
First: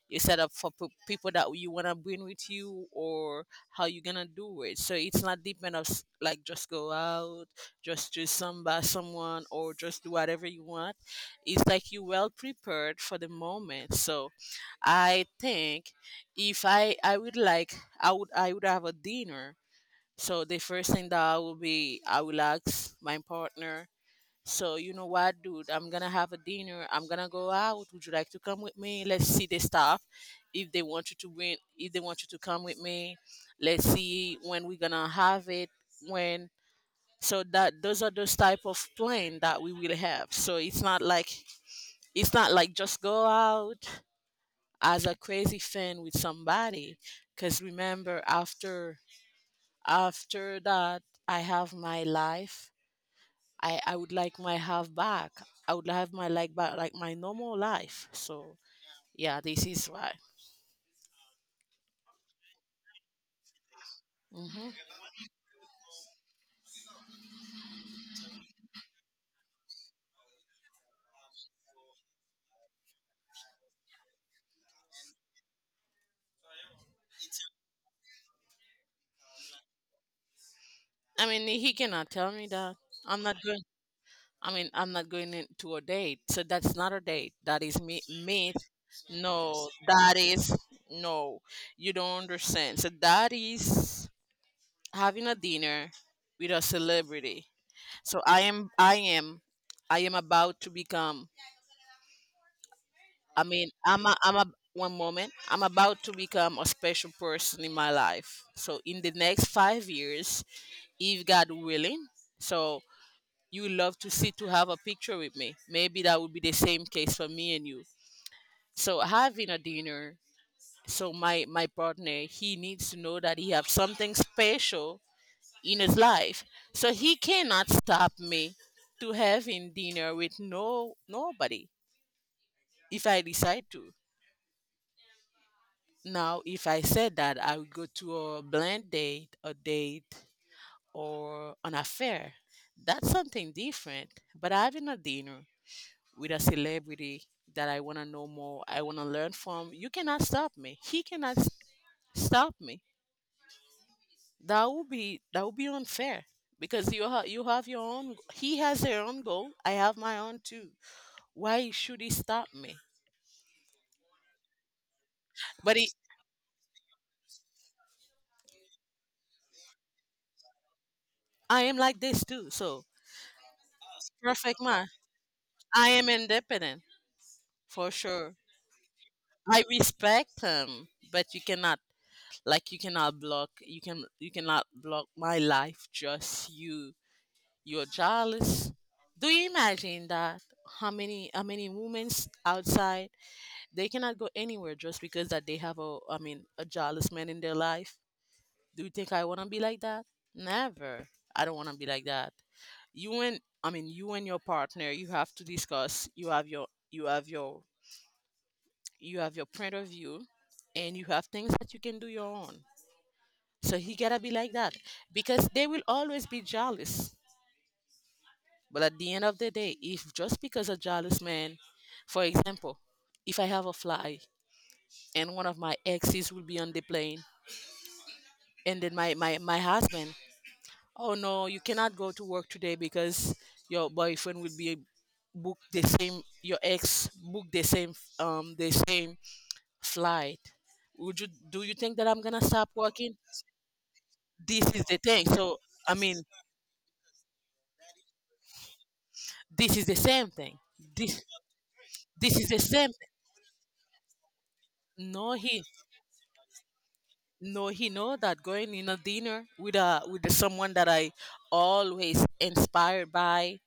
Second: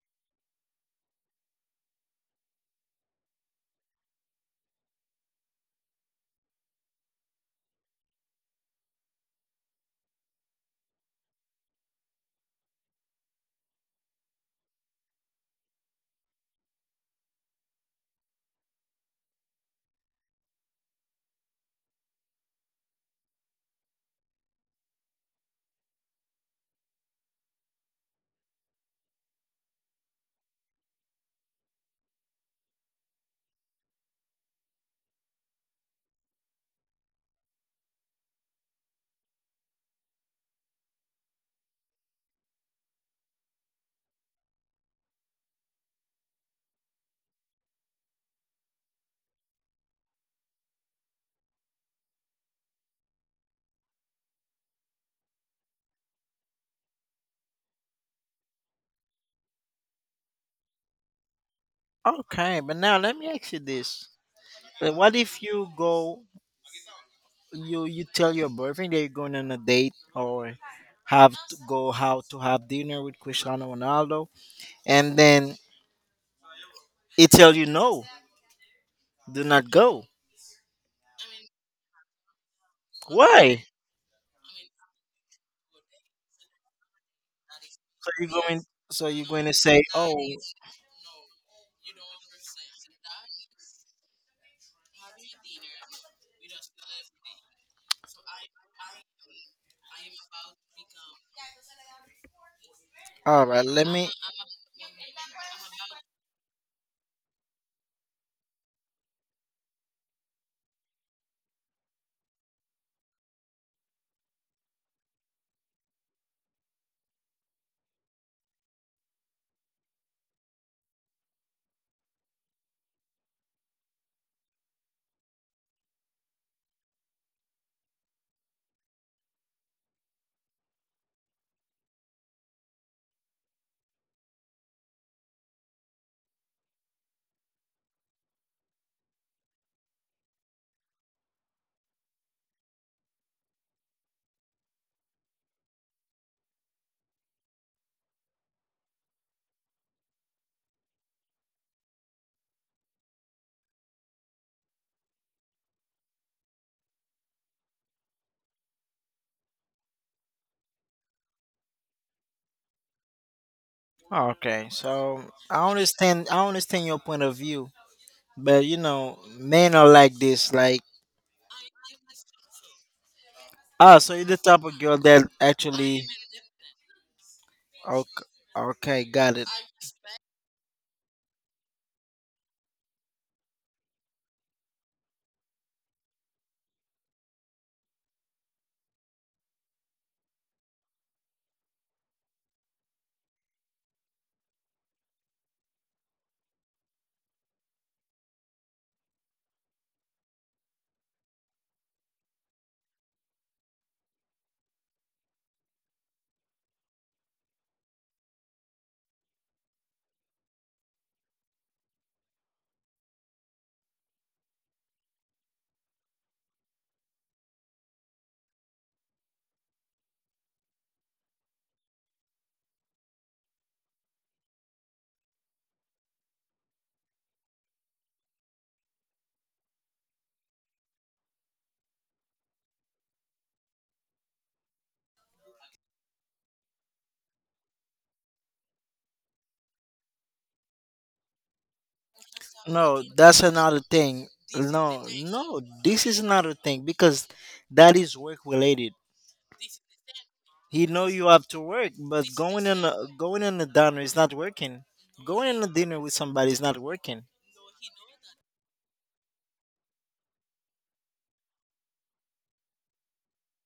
Speaker 1: you set up for people that you want to bring with you or how you're going to do it. So it's not depend of like just go out, just do some by someone or just do whatever you want. It's like you well prepared for the moment. So I think if I, I would like, I would have a dinner. So the first thing that I will ask my partner so you know what, dude? I'm gonna have a dinner. I'm gonna go out. Would you like to come with me? Let's see the stuff. If they want you to win, if they want you to come with me, let's see when we're gonna have it. When so that those are those type of plan that we will have. So it's not like just go out as a crazy fan with somebody. Cause remember, after that, I have my life. I would like my half back. I would have my like back, like my normal life. So yeah, this is why.
Speaker 2: Okay, but now let me ask you this:
Speaker 1: hmm
Speaker 2: What if you go you tell your boyfriend that you're going on a date, or have to go how to have dinner with Cristiano Ronaldo, and then he tell you no, do not go.
Speaker 1: I mean, he cannot tell me that I'm not going.
Speaker 2: Why?
Speaker 1: I mean, I'm not going in to a date. So that's not a date. That is me.
Speaker 2: So you're
Speaker 1: Meet.
Speaker 2: going. So you're going to
Speaker 1: No,
Speaker 2: say,
Speaker 1: that
Speaker 2: oh,
Speaker 1: is no. You don't understand. So that is having a dinner with a celebrity. So I am. I am. I am about to become I
Speaker 2: all right,
Speaker 1: mean,
Speaker 2: let
Speaker 1: I'm
Speaker 2: me.
Speaker 1: a, I'm a, one moment. I'm about to become a special person in my life. So in the next 5 years, if God willing, so you would love to see to have a picture with me. Maybe that would be the same case for me and you. So having a dinner. So my partner, he needs to know that he have something special in his life. So he cannot stop me to having dinner with nobody if I decide to. Now, if I said that, I would go to a blind date, a date, or an affair. That's something different. But having a dinner with a celebrity that I want to know more, I want to learn from, you cannot stop me. He cannot s- stop me. That would be unfair because you have your own. He has their own goal. I have my own too. Why should he stop me?
Speaker 2: Okay, so I
Speaker 1: But he,
Speaker 2: understand. I understand your point of view, but you know, men are like this. Like,
Speaker 1: I am like this too. So
Speaker 2: ah, so you're the
Speaker 1: perfect
Speaker 2: type of
Speaker 1: man.
Speaker 2: girl that
Speaker 1: I
Speaker 2: actually.
Speaker 1: am independent for
Speaker 2: Okay,
Speaker 1: sure.
Speaker 2: okay, got it.
Speaker 1: I respect him, but you cannot block you cannot block my life just you. You're jealous. Do you imagine that how many women outside they cannot go anywhere just because that they have a a jealous man in their life? Do you think I wanna be like that? Never. I don't wanna be like that. You and your partner, you have to discuss. You have your point of view and you have things that you can do your own, so he gotta be like that because they will always be jealous. But at the end of the day, if just because a jealous man, for example, if I have a fly and one of my exes will be on the plane, and then my husband, oh no, you cannot go to work today because your boyfriend will be book the same, your ex book the same, the same flight, would you do you think that I'm gonna stop
Speaker 2: No,
Speaker 1: working?
Speaker 2: that's another thing.
Speaker 1: This is the
Speaker 2: No,
Speaker 1: thing. So
Speaker 2: no,
Speaker 1: I
Speaker 2: this is
Speaker 1: mean,
Speaker 2: another thing because that is work related.
Speaker 1: this is the same thing.
Speaker 2: He know
Speaker 1: This
Speaker 2: you have to work, but
Speaker 1: is the same. Thing.
Speaker 2: going in a dinner is not working.
Speaker 1: No,
Speaker 2: Going in
Speaker 1: he
Speaker 2: a dinner with somebody is not working.
Speaker 1: no he know that going in a dinner with a with someone that I always inspired by.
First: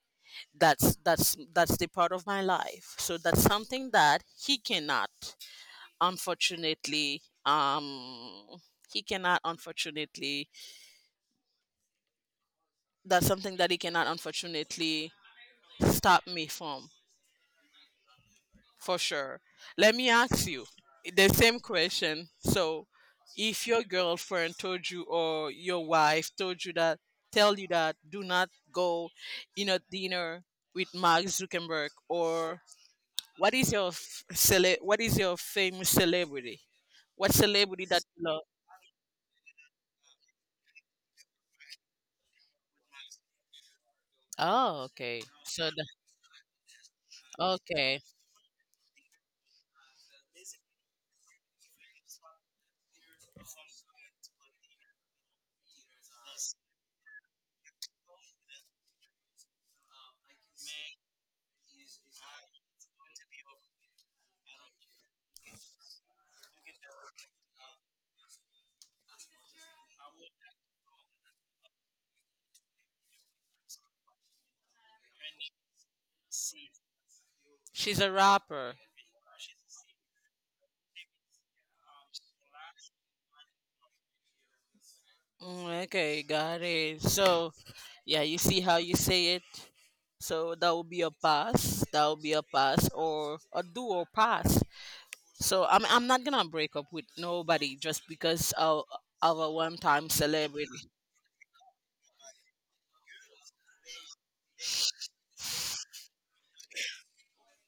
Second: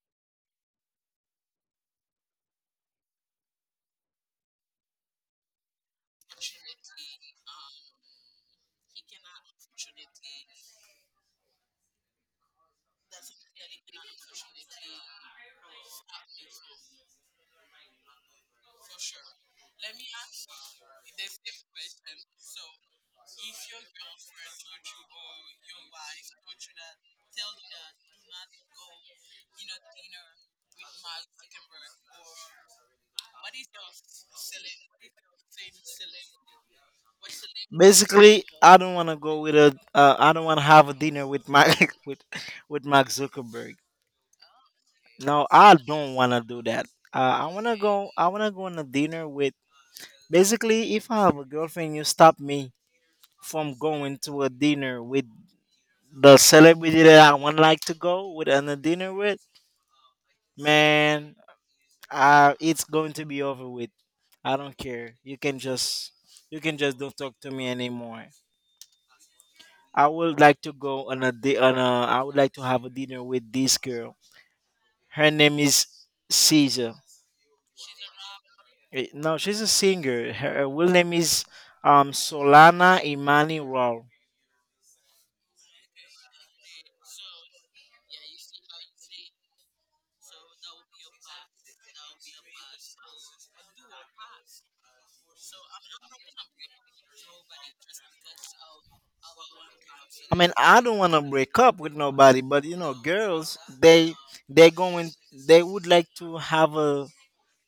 Speaker 1: That's the part of my life. So that's something that he cannot, unfortunately. He cannot, unfortunately. That's something that he cannot, unfortunately, stop me from. For sure. Let me ask you the same question. So, if your girlfriend told you or your wife told you that, tell you that do not go in a dinner with Mark Zuckerberg, or what is your famous celebrity? What celebrity that you
Speaker 2: Basically,
Speaker 1: love?
Speaker 2: I don't want to go with a. I don't want to have a dinner with my with with Mark Zuckerberg.
Speaker 1: Oh, okay.
Speaker 2: No,
Speaker 1: So,
Speaker 2: I
Speaker 1: the,
Speaker 2: don't want to do that. I want to
Speaker 1: okay,
Speaker 2: go. I want to go on a dinner with. Basically, if I have a girlfriend, you stop me from going to a dinner with the celebrity that I would like to go with on a dinner with, man, it's going to be over with. I don't care. You can just don't talk to me anymore. I would like to go on a I would like to have a dinner with this girl. Her name is Caesar.
Speaker 1: she's a rapper.
Speaker 2: Eh, no, she's a singer. Her real name is Solana Imani Raw.
Speaker 1: Okay, got it. So, yeah, you see how you say it. So that will be a pass. That will be a pass or a duo pass. So I'm not gonna break up with nobody just because of a one time
Speaker 2: I mean,
Speaker 1: celebrity.
Speaker 2: I don't want to break up with nobody, but you know, girls, they going they would like to have a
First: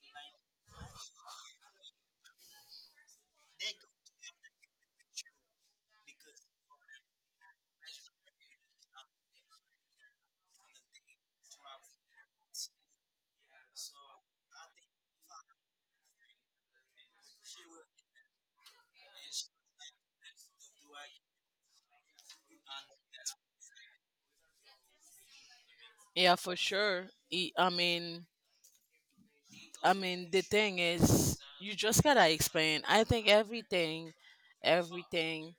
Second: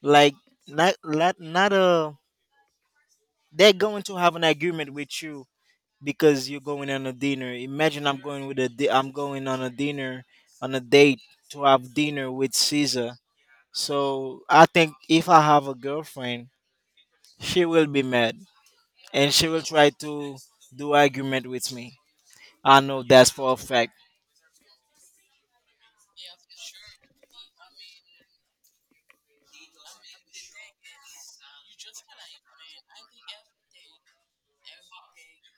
Speaker 2: like, not not not a they're going to have an agreement with you, because you're going on a dinner. Imagine, I'm going on a dinner, on a date to have dinner with Caesar. So I think if I have a girlfriend, she will be mad and she will try to do argument with me. I know that's for a fact.
Speaker 1: Yeah, for sure. I mean, the thing is, you just gotta explain. I think everything, everything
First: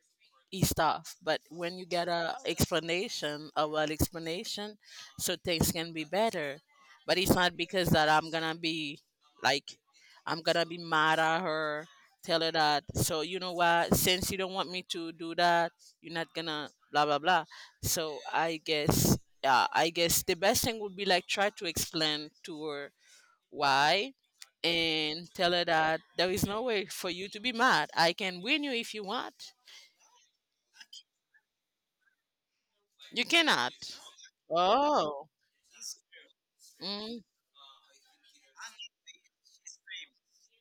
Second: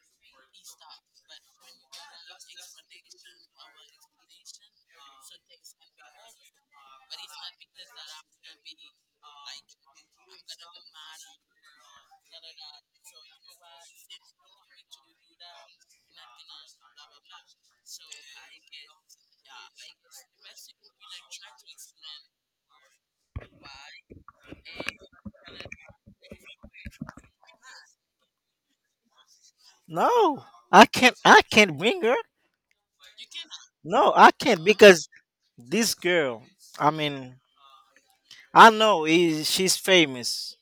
Speaker 1: E Stuff, but when you get a explanation a well explanation, so things can be better. But it's not because that like I'm gonna be mad at her, tell her that so you know what, since you don't want me to do that, you're not gonna blah blah blah. So I guess yeah, I guess the best thing would be like try to explain to her why and tell her that there is no way for you to be mad. I can win you if you want.
Speaker 2: No, I can't bring her.
Speaker 1: You cannot.
Speaker 2: No, I can't because
Speaker 1: Oh.
Speaker 2: this girl, I
Speaker 1: Mm.
Speaker 2: mean, I know is she's famous,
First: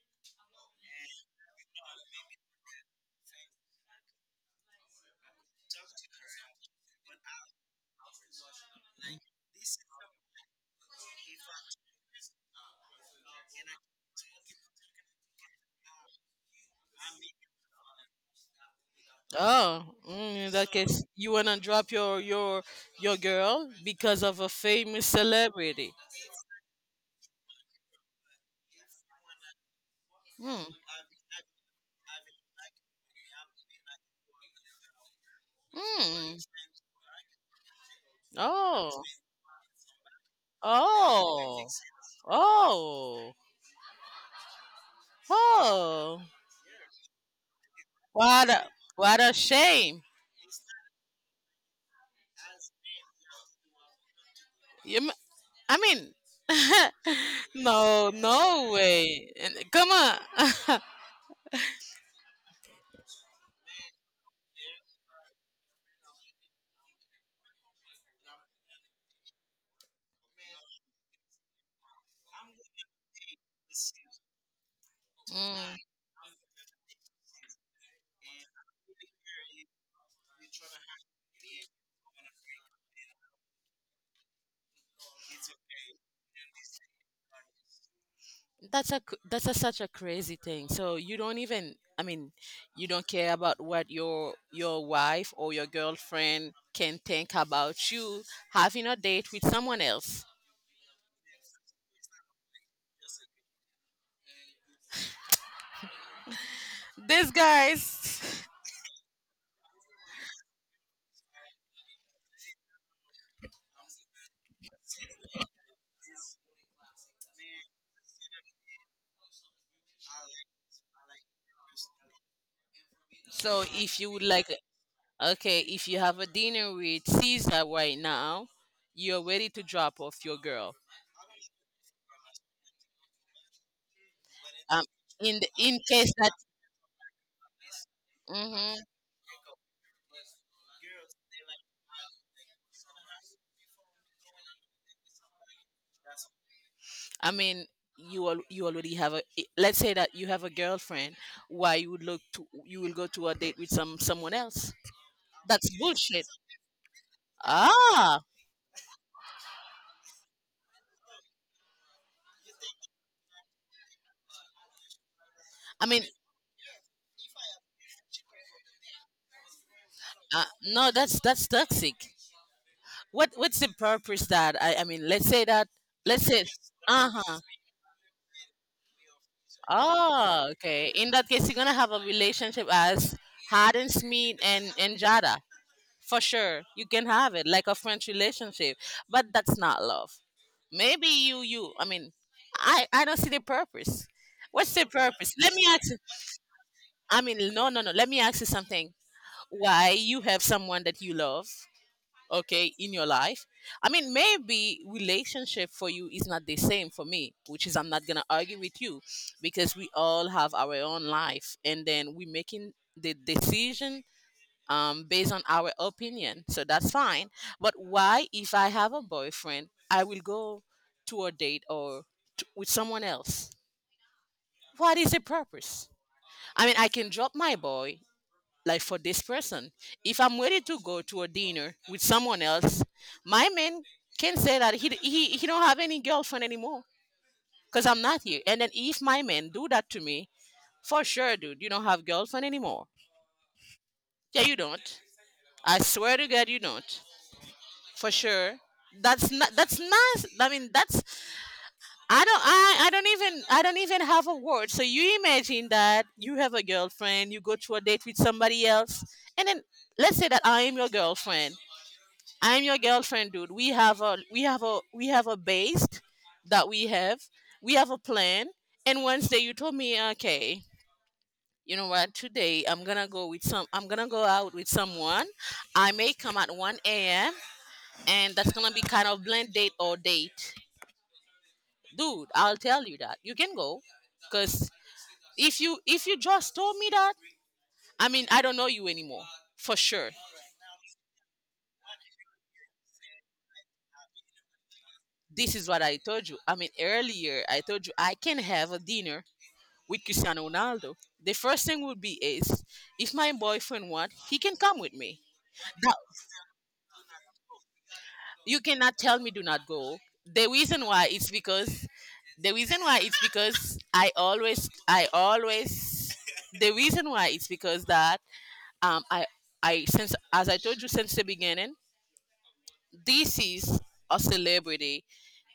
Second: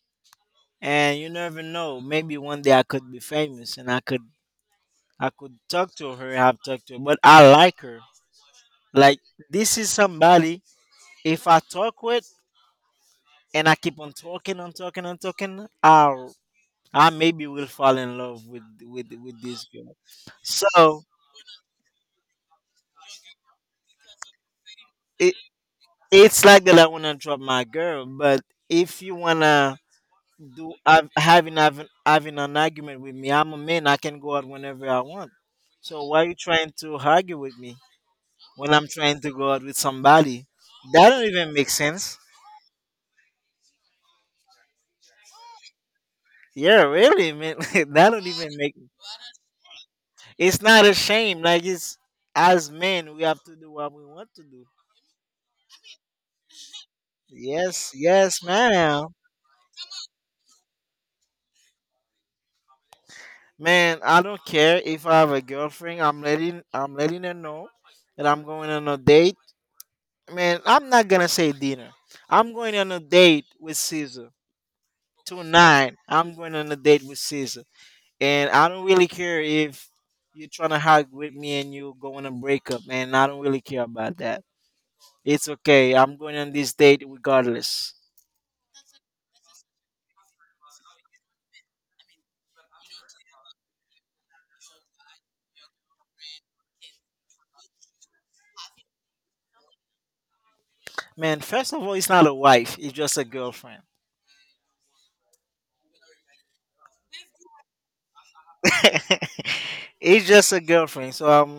Speaker 2: and you never know, maybe one day I could be famous and I could talk to her. I've talked to her, but I like her. Like, this is somebody if I talk with, and I keep on talking and talking and talking, I maybe will fall in love with this
Speaker 1: Oh,
Speaker 2: girl.
Speaker 1: in that
Speaker 2: So
Speaker 1: case, you wanna drop your your girl because of a famous
Speaker 2: it
Speaker 1: celebrity.
Speaker 2: it's like that I want to drop my girl, but if you wanna
Speaker 1: Mm.
Speaker 2: do have, having an argument with me, I'm a man, I can go out whenever I want. So why are you
Speaker 1: Mm.
Speaker 2: trying to argue with me when I'm
Speaker 1: Oh.
Speaker 2: trying to go out with somebody? That don't even
Speaker 1: Oh.
Speaker 2: make sense.
Speaker 1: Oh. Oh.
Speaker 2: Yeah, really, man. That don't even
Speaker 1: What a
Speaker 2: make.
Speaker 1: what a shame.
Speaker 2: It's not a shame. Like, it's as men, we have to do what we want to do.
Speaker 1: You, m- I mean,
Speaker 2: Yes,
Speaker 1: no,
Speaker 2: yes,
Speaker 1: no
Speaker 2: ma'am.
Speaker 1: way. And- Come on.
Speaker 2: Man, I don't care if I have a girlfriend. I'm letting her know that I'm going on a date. Man, I'm not gonna say dinner. I'm going on a date with Caesar
Speaker 1: Mm.
Speaker 2: tonight. I'm going on a date with Caesar. And I don't really care if you're trying to hug with me and you go on a breakup, man. I don't really care about that. It's okay. I'm going on this date regardless.
Speaker 1: That's that's a such a crazy thing. So you don't even you don't care about what your wife or your girlfriend can think about you having a date with someone else.
Speaker 2: Man, first of all, it's not a wife. It's just a girlfriend.
Speaker 1: These guys.
Speaker 2: It's just a girlfriend. So I'm
Speaker 1: So if you would like okay, if you have a dinner with Caesar right now, you're ready to drop off your girl. Um in the, in case that mhm. I mean, you already have a. Let's say that you have a girlfriend. Why you would look to you will go to a date with someone else? That's bullshit. Ah, I mean, no, that's toxic. What what's the purpose that I mean? Let's say that. Let's say. Uh huh. Oh, okay. In that case, you're gonna have a relationship as Harden Smith and Jada. For sure you can have it like a French relationship, but that's not love. Maybe you. I don't see the purpose. What's the purpose? Let me ask you. I mean, no, let me ask you something. Why you have someone that you love, okay, in your life? I mean, maybe relationship for you is not the same for me, which is I'm not gonna argue with you, because we all have our own life and then we making the decision based on our opinion. So that's fine. But why, if I have a boyfriend, I will go to a date or with someone else? What is the purpose? I mean, I can drop my boy like for this person. If I'm ready to go to a dinner with someone else, my man can say that he don't have any girlfriend anymore because I'm not here. And then if my man do that to me, for sure, dude, you don't have girlfriend anymore. Yeah, you don't. I swear to God, you don't. For sure. That's not. That's nice. I mean, that's. I don't. I. I don't even. I don't even have a word. So you imagine that you have a girlfriend. You go to a date with somebody else, and then let's say that I am your girlfriend. I am your girlfriend, dude. We have a. We have a. We have a base that we have. We have a plan. And Wednesday, you told me, okay, you know what? Today, I'm gonna go out with someone. I may come at 1 a.m. and that's gonna be kind of blend date or date. Dude, I'll tell you that you can go, because if you just told me that, I mean, I don't know you anymore, for sure. This is what I told you. I mean, earlier I told you I can have a dinner with Cristiano Ronaldo. The first thing would be is if my boyfriend want, he can come with me. Now, you cannot tell me do not go. The reason why is because. The reason why it's because I always, The reason why it's because that um I I, since, as I told you, since the beginning, this is a celebrity